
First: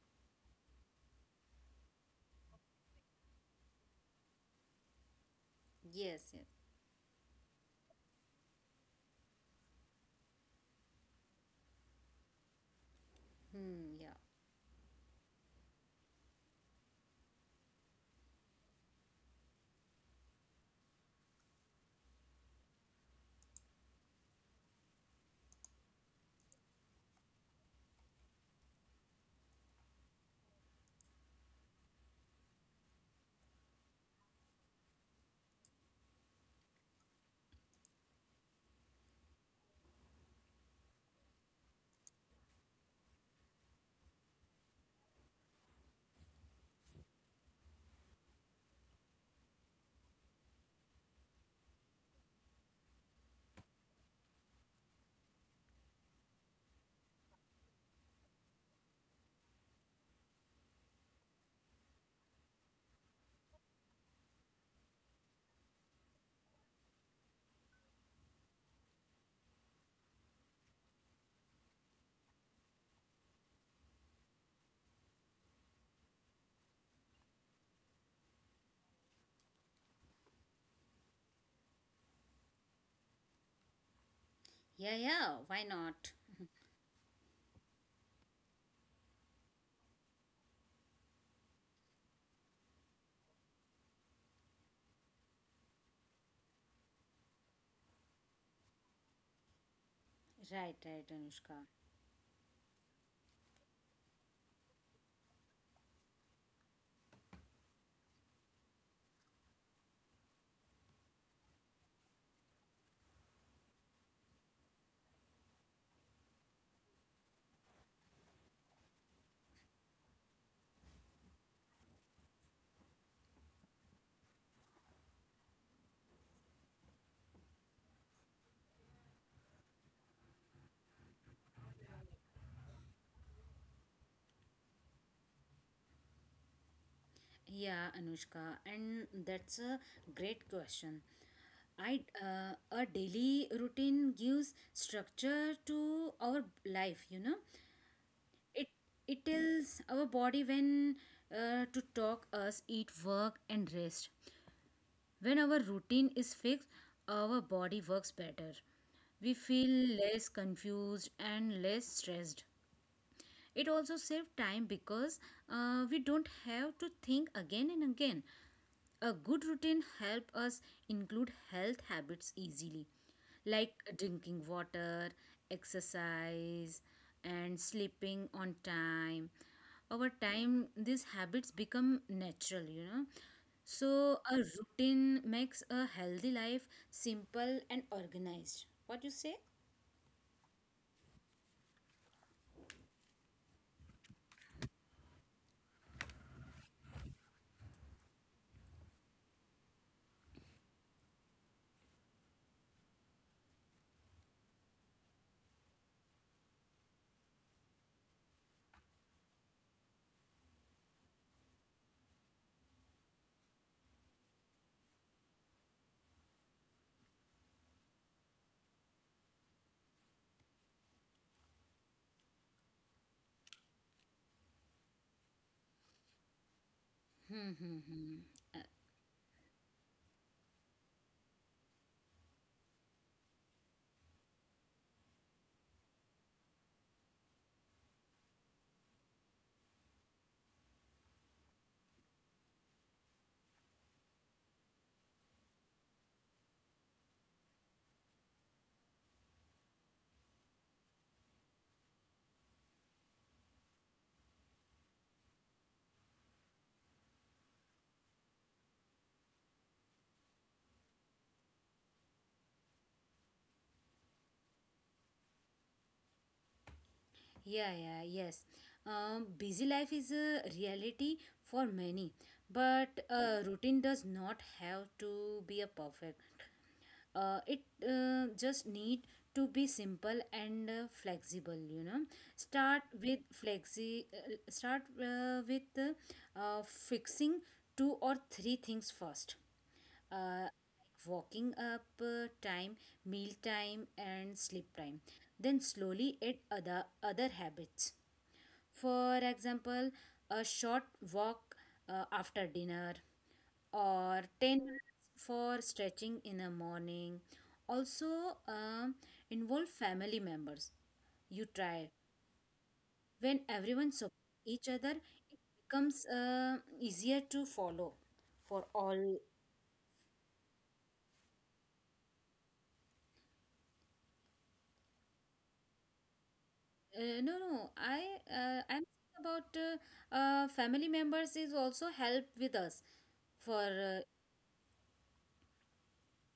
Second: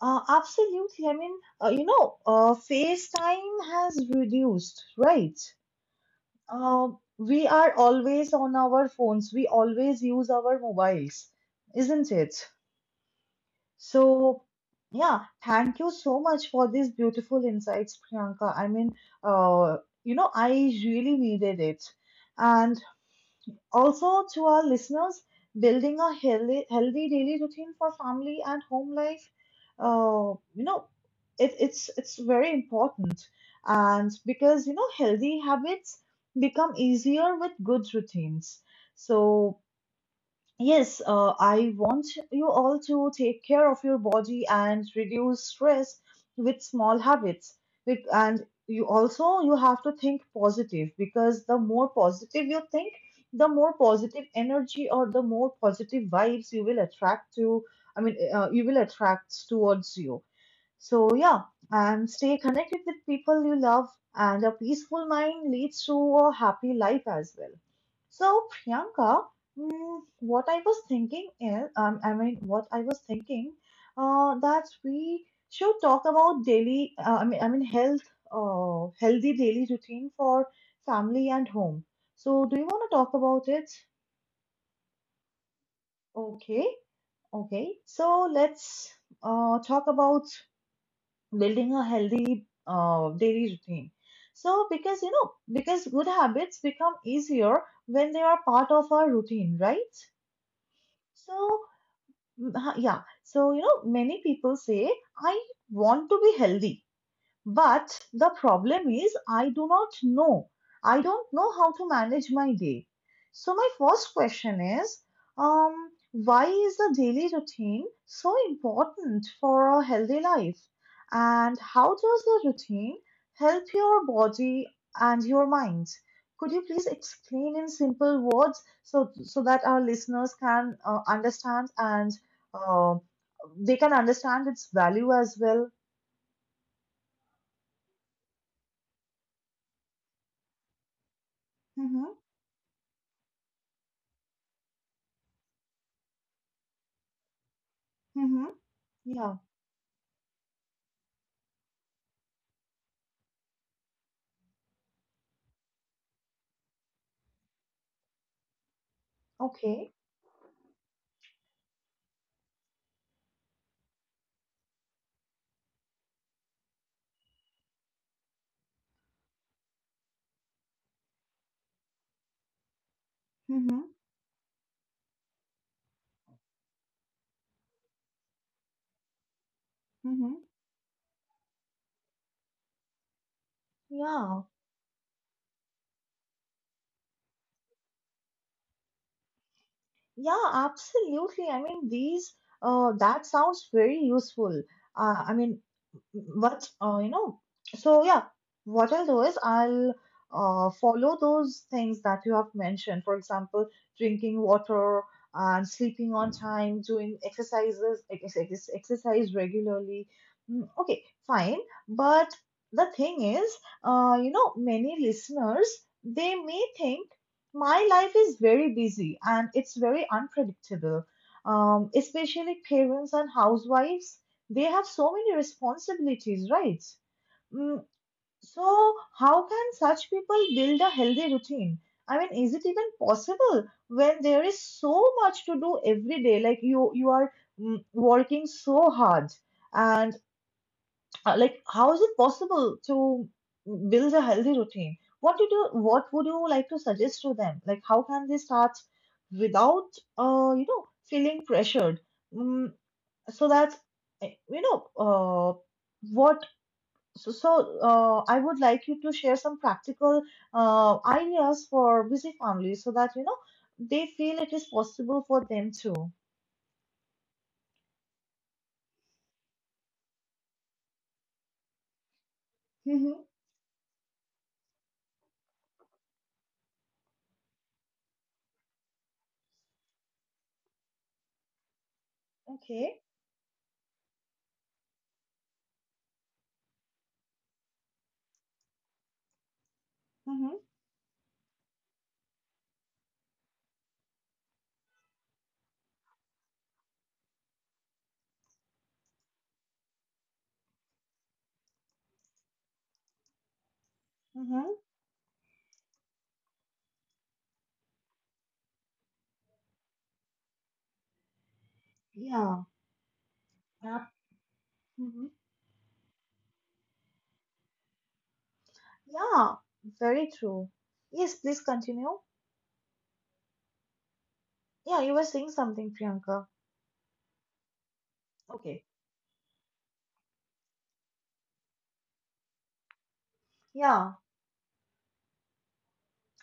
[SPEAKER 1] uh, absolutely. I mean, uh, you know, uh, FaceTime has reduced, right?
[SPEAKER 2] Yes, yes.
[SPEAKER 1] Uh, we are always on our phones, we always use our mobiles, isn't it?
[SPEAKER 2] Hmm. Yeah,
[SPEAKER 1] So, yeah, thank you so much for these beautiful insights, Priyanka. I mean, uh, you know, I really needed it. And also, to our listeners, building a healthy, healthy daily routine for family and home life, uh, you know, it, it's it's very important, and because, you know, healthy habits become easier with good routines. So yes, uh, I want you all to take care of your body and reduce stress with small habits. With- And you also you have to think positive because the more positive you think, the more positive energy or the more positive vibes you will attract to. I mean, uh, you will attract towards you. So yeah, and stay connected with people you love, and a peaceful mind leads to a happy life as well. So Priyanka, mm, what I was thinking is, um, I mean, what I was thinking, uh, that we should talk about daily, uh, I mean, I mean, health, uh, healthy daily routine for family and home. So do you want to talk about it?
[SPEAKER 2] yeah, yeah, why not.
[SPEAKER 1] Okay, okay. So let's uh, talk about building a healthy uh, daily routine. So, because you know, because good habits become easier when they are part of our routine, right?
[SPEAKER 2] Right, right, Anushka.
[SPEAKER 1] So, mm, ha- yeah, so you know, many people say, I want to be healthy, but the problem is, I do not know. I don't know how to manage my day. So, my first question is um, why is the daily routine so important for a healthy life? And how does the routine help your body and your mind? Could you please explain in simple words so, so that our listeners can uh, understand and uh, they can understand its value as well?
[SPEAKER 2] Yeah, Anushka, and that's a great question. I
[SPEAKER 1] Mm-hmm.
[SPEAKER 2] uh, a daily routine gives structure to our life, you know.
[SPEAKER 1] Hmm.
[SPEAKER 2] It it
[SPEAKER 1] Yeah.
[SPEAKER 2] tells our body when uh, to talk, us eat, work, and rest. When our routine is fixed, our body works better. We
[SPEAKER 1] Okay.
[SPEAKER 2] feel less confused and less stressed. It also saves time because uh, we don't have to think again and again. A good routine helps us include health habits easily, like
[SPEAKER 1] Mhm,
[SPEAKER 2] drinking water, exercise, and sleeping on time. Over
[SPEAKER 1] mhm.
[SPEAKER 2] time, these habits become natural, you know. So, a
[SPEAKER 1] Yeah.
[SPEAKER 2] routine makes a healthy life simple and organized. What you say?
[SPEAKER 1] Yeah, absolutely. I mean, these uh, that sounds very useful. Uh, I mean, what uh, you know. So yeah, what I'll do is I'll uh, follow those things that you have mentioned. For example, drinking water and sleeping on time, doing exercises, ex ex- exercise regularly. Mm, Okay, fine. But the thing is, uh, you know, many listeners they may think my life is very busy and it's very unpredictable. Um, especially parents and housewives, they have so many responsibilities, right?
[SPEAKER 2] Hmm, hmm,
[SPEAKER 1] Mm,
[SPEAKER 2] hmm.
[SPEAKER 1] so, how can such people build a healthy routine? I mean, is it even possible when there is so much to do every day? Like you, you are mm, working so hard, and uh, like how is it possible to build a healthy routine? What did you what would you like to suggest to them? Like how can they start without uh you know feeling pressured, mm, so that uh, you know uh what so, so uh, I would like you to share some practical uh, ideas for busy families, so that you know they feel it is possible for them too.
[SPEAKER 2] Yeah, yeah, yes. Um, busy life is a reality for many, but
[SPEAKER 1] Mm-hmm.
[SPEAKER 2] uh, routine does not have to be a perfect. Uh, it uh, just need to be simple and uh, flexible, you know. Start
[SPEAKER 1] Okay.
[SPEAKER 2] with flexi. Uh, start uh, with uh, uh, fixing two or three things first. Uh, like
[SPEAKER 1] Mm-hmm.
[SPEAKER 2] walking up uh, time, meal time, and sleep time, then slowly add other other habits. For example, a short walk uh, after dinner, or ten
[SPEAKER 1] Mm-hmm.
[SPEAKER 2] minutes for stretching in the morning. Also, um, involve family members. You try.
[SPEAKER 1] Yeah.
[SPEAKER 2] When everyone
[SPEAKER 1] Yeah.
[SPEAKER 2] supports each other, it becomes uh, easier to follow for all.
[SPEAKER 1] Yeah, very true. Yes, please continue. Yeah, you were saying something, Priyanka.
[SPEAKER 2] Uh, no, no, I, uh,
[SPEAKER 1] Okay.
[SPEAKER 2] I'm saying about uh, uh, family members is also help with us for uh,
[SPEAKER 1] Yeah,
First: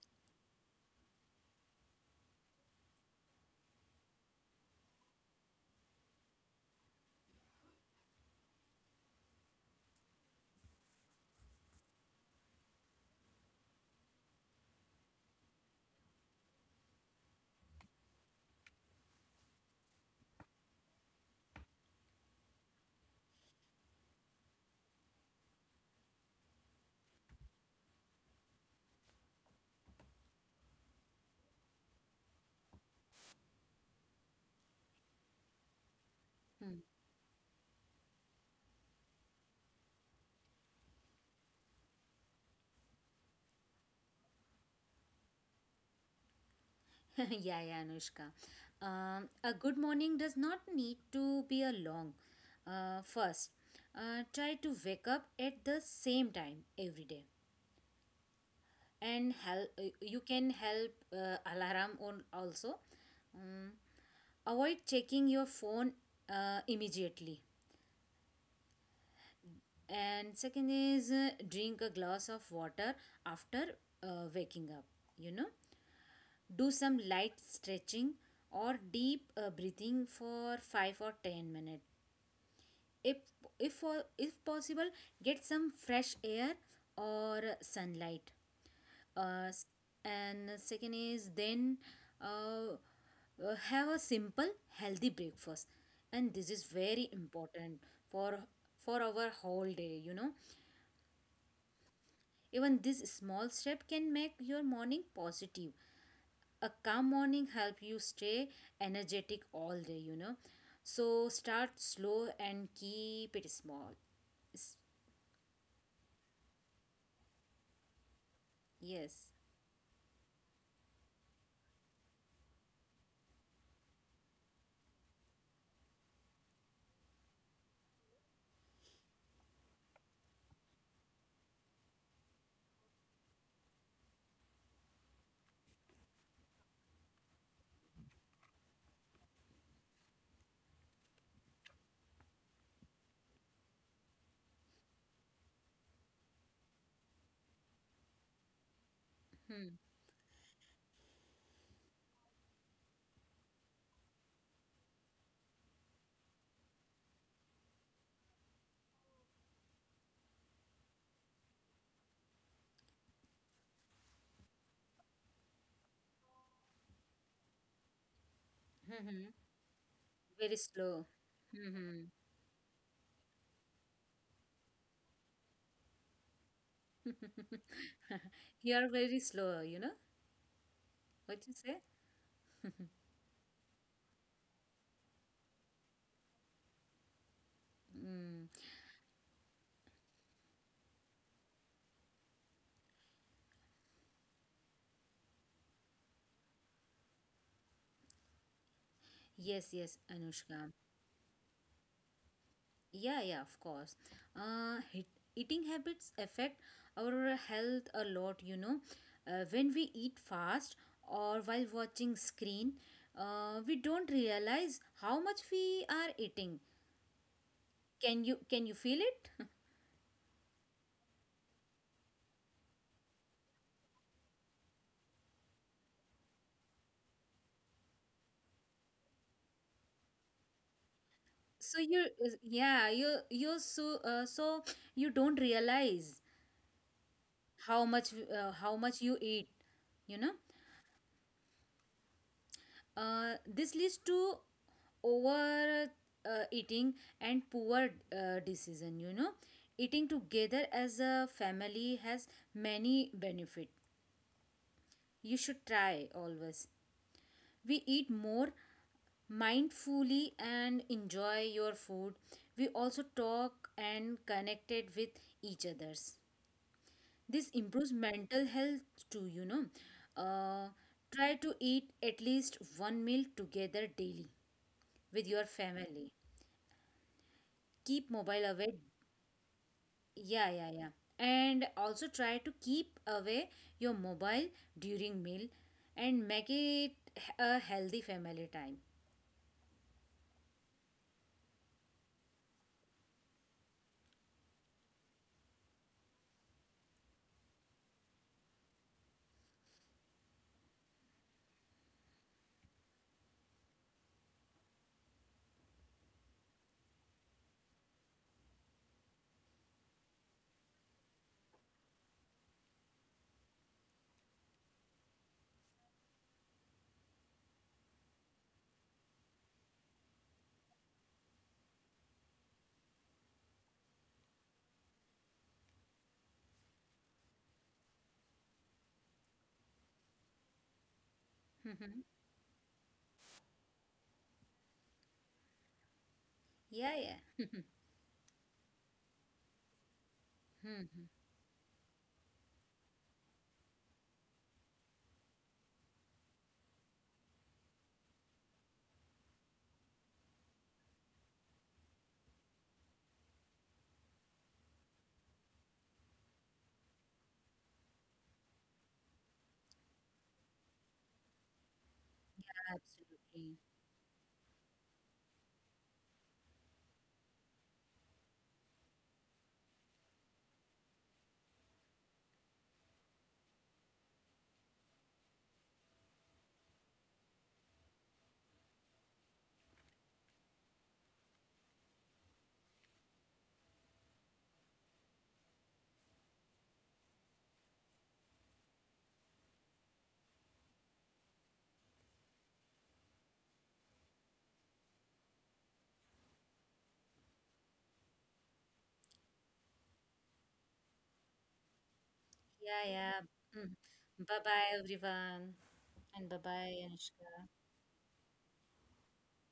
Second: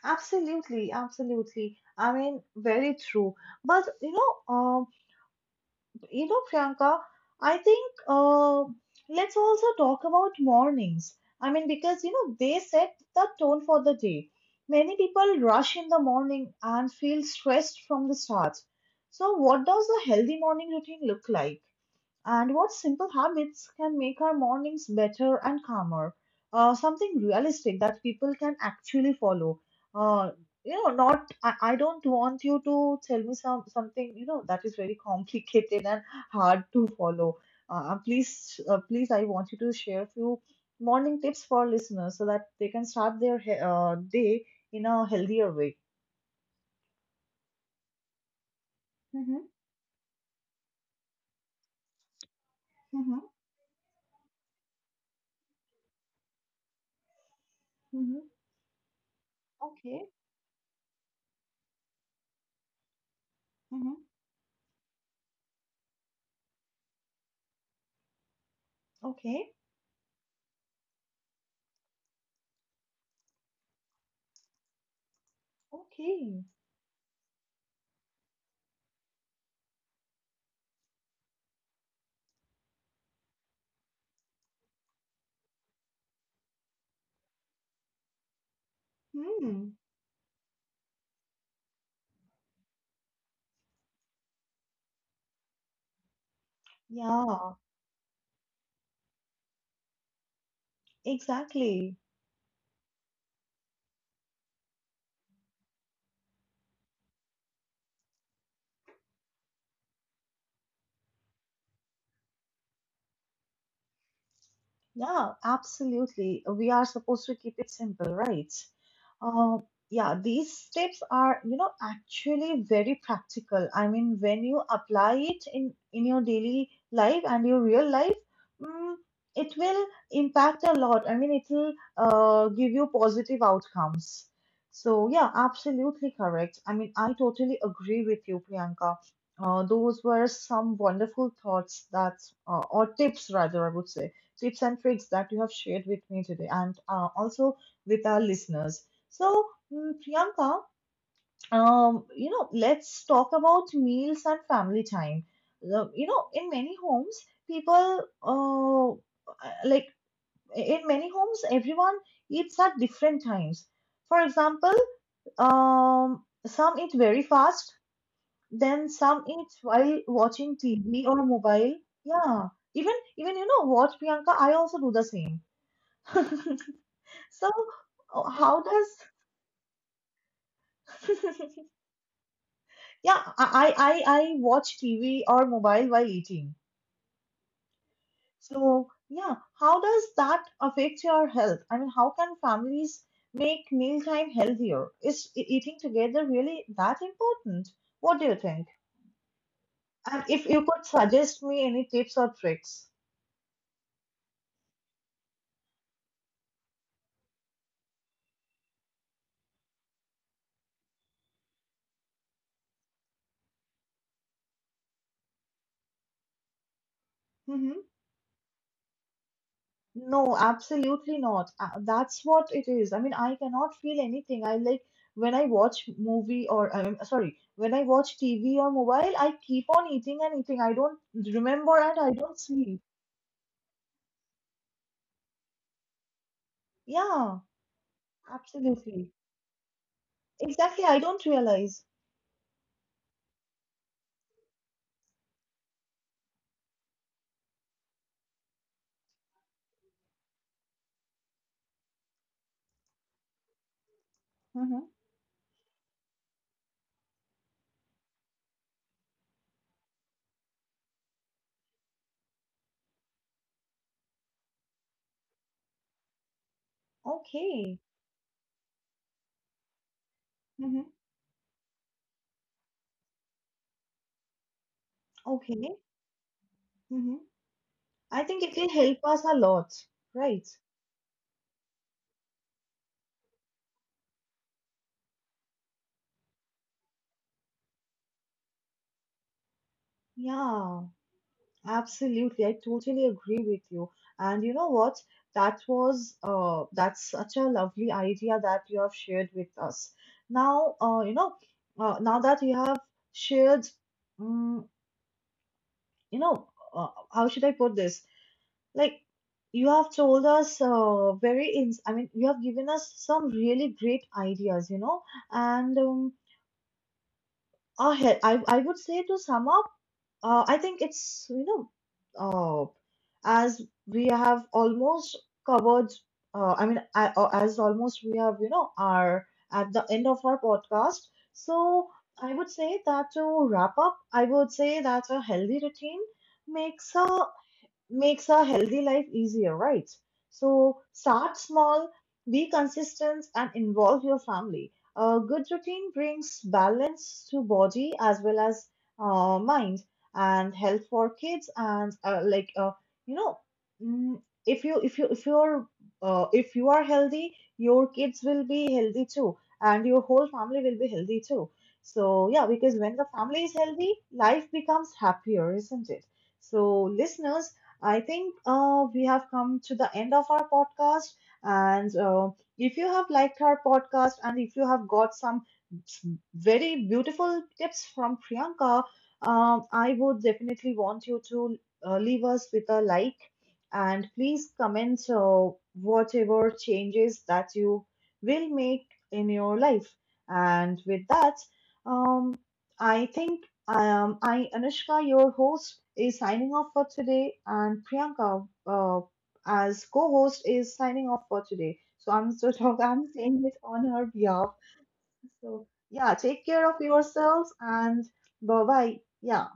[SPEAKER 1] absolutely, absolutely. I mean, very true. But you know, um, you know, Priyanka, I think uh, let's also talk about mornings. I mean, because you know, they set the tone for the day. Many people rush in the morning and feel stressed from the start. So, what does a healthy morning routine look like? And what simple habits can make our mornings better and calmer, uh, something realistic that people can actually follow, uh, you know not I, I don't want you to tell me some something, you know, that is very complicated and hard
[SPEAKER 2] hmm.
[SPEAKER 1] to follow. Uh, uh, please uh, please, I want you to share few morning tips for listeners so that they can start their he- uh, day in a healthier way.
[SPEAKER 2] Yeah, yeah, Anushka. Um,
[SPEAKER 1] Mm-hmm.
[SPEAKER 2] a good morning does not need to be a long. Uh,
[SPEAKER 1] Mm-hmm.
[SPEAKER 2] first, uh, try to wake up at the same time every day,
[SPEAKER 1] Mm-hmm.
[SPEAKER 2] and help.
[SPEAKER 1] Okay.
[SPEAKER 2] You can help uh, alarm on also. Um,
[SPEAKER 1] Mm-hmm.
[SPEAKER 2] avoid checking your phone uh, immediately.
[SPEAKER 1] Okay.
[SPEAKER 2] And second is uh, drink a glass of water after uh, waking up, you know.
[SPEAKER 1] Okay.
[SPEAKER 2] Do some light stretching or deep uh, breathing for five or ten minutes. if if uh, if possible, get some fresh air or sunlight. uh,
[SPEAKER 1] Hmm.
[SPEAKER 2] and second is then uh, uh, have a simple healthy breakfast, and this is very
[SPEAKER 1] Yeah.
[SPEAKER 2] important for for our whole day, you know.
[SPEAKER 1] Exactly.
[SPEAKER 2] Even this small step can make your morning positive. A calm morning help you stay energetic all day, you know. So start slow and keep it small. S-,
[SPEAKER 1] Yeah, absolutely. We are supposed to keep it simple, right?
[SPEAKER 2] yes.
[SPEAKER 1] Uh, yeah, these steps are, you know, actually very practical. I mean, when you apply it in in your daily life and your real life, mm, it will impact a lot. I mean, it will uh, give you positive outcomes. So yeah, absolutely correct. I mean, I totally agree with you, Priyanka. Uh, those were some wonderful thoughts that, uh, or tips rather, I would say tips and tricks that you have shared with me today and uh, also with our listeners. So,
[SPEAKER 2] Hmm.
[SPEAKER 1] mm, Priyanka, um, you know, let's talk about meals and family time. The- You know, in many homes, people uh, like in many homes, everyone eats at different times. For example, um, some eat very fast, then some
[SPEAKER 2] Hmm,
[SPEAKER 1] eat while watching
[SPEAKER 2] very
[SPEAKER 1] T V
[SPEAKER 2] slow.
[SPEAKER 1] or mobile.
[SPEAKER 2] Hmm.
[SPEAKER 1] Yeah, even even you know what, Priyanka, I also do the same. So uh, how
[SPEAKER 2] you
[SPEAKER 1] does
[SPEAKER 2] are very slow, you know. What you say?
[SPEAKER 1] yeah, I I I watch T V or mobile while eating.
[SPEAKER 2] Mm.
[SPEAKER 1] So yeah, how does that affect your health? I mean, how can families make mealtime healthier? Is e- eating together really that important? What do you think?
[SPEAKER 2] Yes, yes,
[SPEAKER 1] And if
[SPEAKER 2] Anushka.
[SPEAKER 1] you could suggest me any tips or tricks.
[SPEAKER 2] Yeah, yeah, of course. Uh, hit, eating habits affect our health a lot, you know. Uh, when we eat fast or while watching screen, uh, we don't realize how much we are eating.
[SPEAKER 1] Mm-hmm.
[SPEAKER 2] Can you can you feel it?
[SPEAKER 1] No, absolutely not. Uh, That's what it is. I mean, I cannot feel anything. I like when I watch movie or um, sorry, when I watch T V or mobile, I keep on eating and eating. I don't remember
[SPEAKER 2] so
[SPEAKER 1] and
[SPEAKER 2] you
[SPEAKER 1] I don't sleep.
[SPEAKER 2] yeah, you you so uh, so you don't realize
[SPEAKER 1] Yeah,
[SPEAKER 2] how much uh, how much
[SPEAKER 1] absolutely.
[SPEAKER 2] you eat, you know.
[SPEAKER 1] Exactly. I don't realize.
[SPEAKER 2] Uh, this leads to over uh, eating and poor uh, decision, you know. Eating together as a family has many benefit,
[SPEAKER 1] Mm-hmm.
[SPEAKER 2] you should try always. We eat more mindfully and enjoy your food. We also talk and connected with each others. This
[SPEAKER 1] Okay.
[SPEAKER 2] improves mental health too, you know. uh,
[SPEAKER 1] Mm-hmm.
[SPEAKER 2] Try to eat at least one meal together daily with your
[SPEAKER 1] Okay.
[SPEAKER 2] family.
[SPEAKER 1] Mm-hmm.
[SPEAKER 2] Keep
[SPEAKER 1] I think
[SPEAKER 2] mobile
[SPEAKER 1] it will
[SPEAKER 2] away.
[SPEAKER 1] help us a lot, right?
[SPEAKER 2] Yeah, yeah, yeah. And also try to keep away your mobile during meal and make it a healthy family time.
[SPEAKER 1] Yeah. Absolutely, I totally agree with you. And you know what? That was uh, that's such a lovely idea that you have shared with us. Now, uh, you know, uh, now that you have shared, um, you know, uh, how should I put this? Like, you have told us uh, very ins. I mean, you have given us some really great ideas, you know, and um, our he- I I would say, to sum up, Uh, I think it's, you know, uh, as we have almost covered, uh, I mean, I, uh, as almost we have, you know, are at the end of our podcast. So
[SPEAKER 2] Mhm.
[SPEAKER 1] I would say that to wrap up, I would say that a healthy routine makes
[SPEAKER 2] Yeah,
[SPEAKER 1] a
[SPEAKER 2] yeah.
[SPEAKER 1] makes a healthy life easier, right? So
[SPEAKER 2] Mhm.
[SPEAKER 1] start small, be consistent, and involve your family. A good routine brings balance to body as well as uh, mind and health for kids and uh, like uh, you know mm, if you if you if you're uh, if you are healthy, your kids will be healthy too, and your whole family will be healthy too. So yeah, because when the family is
[SPEAKER 2] Absolutely.
[SPEAKER 1] healthy, life becomes happier, isn't it? So listeners, I think uh, we have come to the end of our podcast. And uh, if you have liked our podcast and if you have got some very beautiful tips from Priyanka, um, I would definitely want you to uh, leave us with a like, and please comment uh, whatever changes that you will make in your life. And with that, um, I think um, I, Anushka, your host, is signing off for today, and Priyanka, uh, as co-host, is signing off for today. So I'm so
[SPEAKER 2] Yeah,
[SPEAKER 1] I'm
[SPEAKER 2] yeah.
[SPEAKER 1] saying it
[SPEAKER 2] Mhm.
[SPEAKER 1] on her
[SPEAKER 2] Bye
[SPEAKER 1] behalf.
[SPEAKER 2] bye, everyone.
[SPEAKER 1] So yeah,
[SPEAKER 2] And bye
[SPEAKER 1] take care
[SPEAKER 2] bye,
[SPEAKER 1] of
[SPEAKER 2] Anushka.
[SPEAKER 1] yourselves and bye bye. Yeah.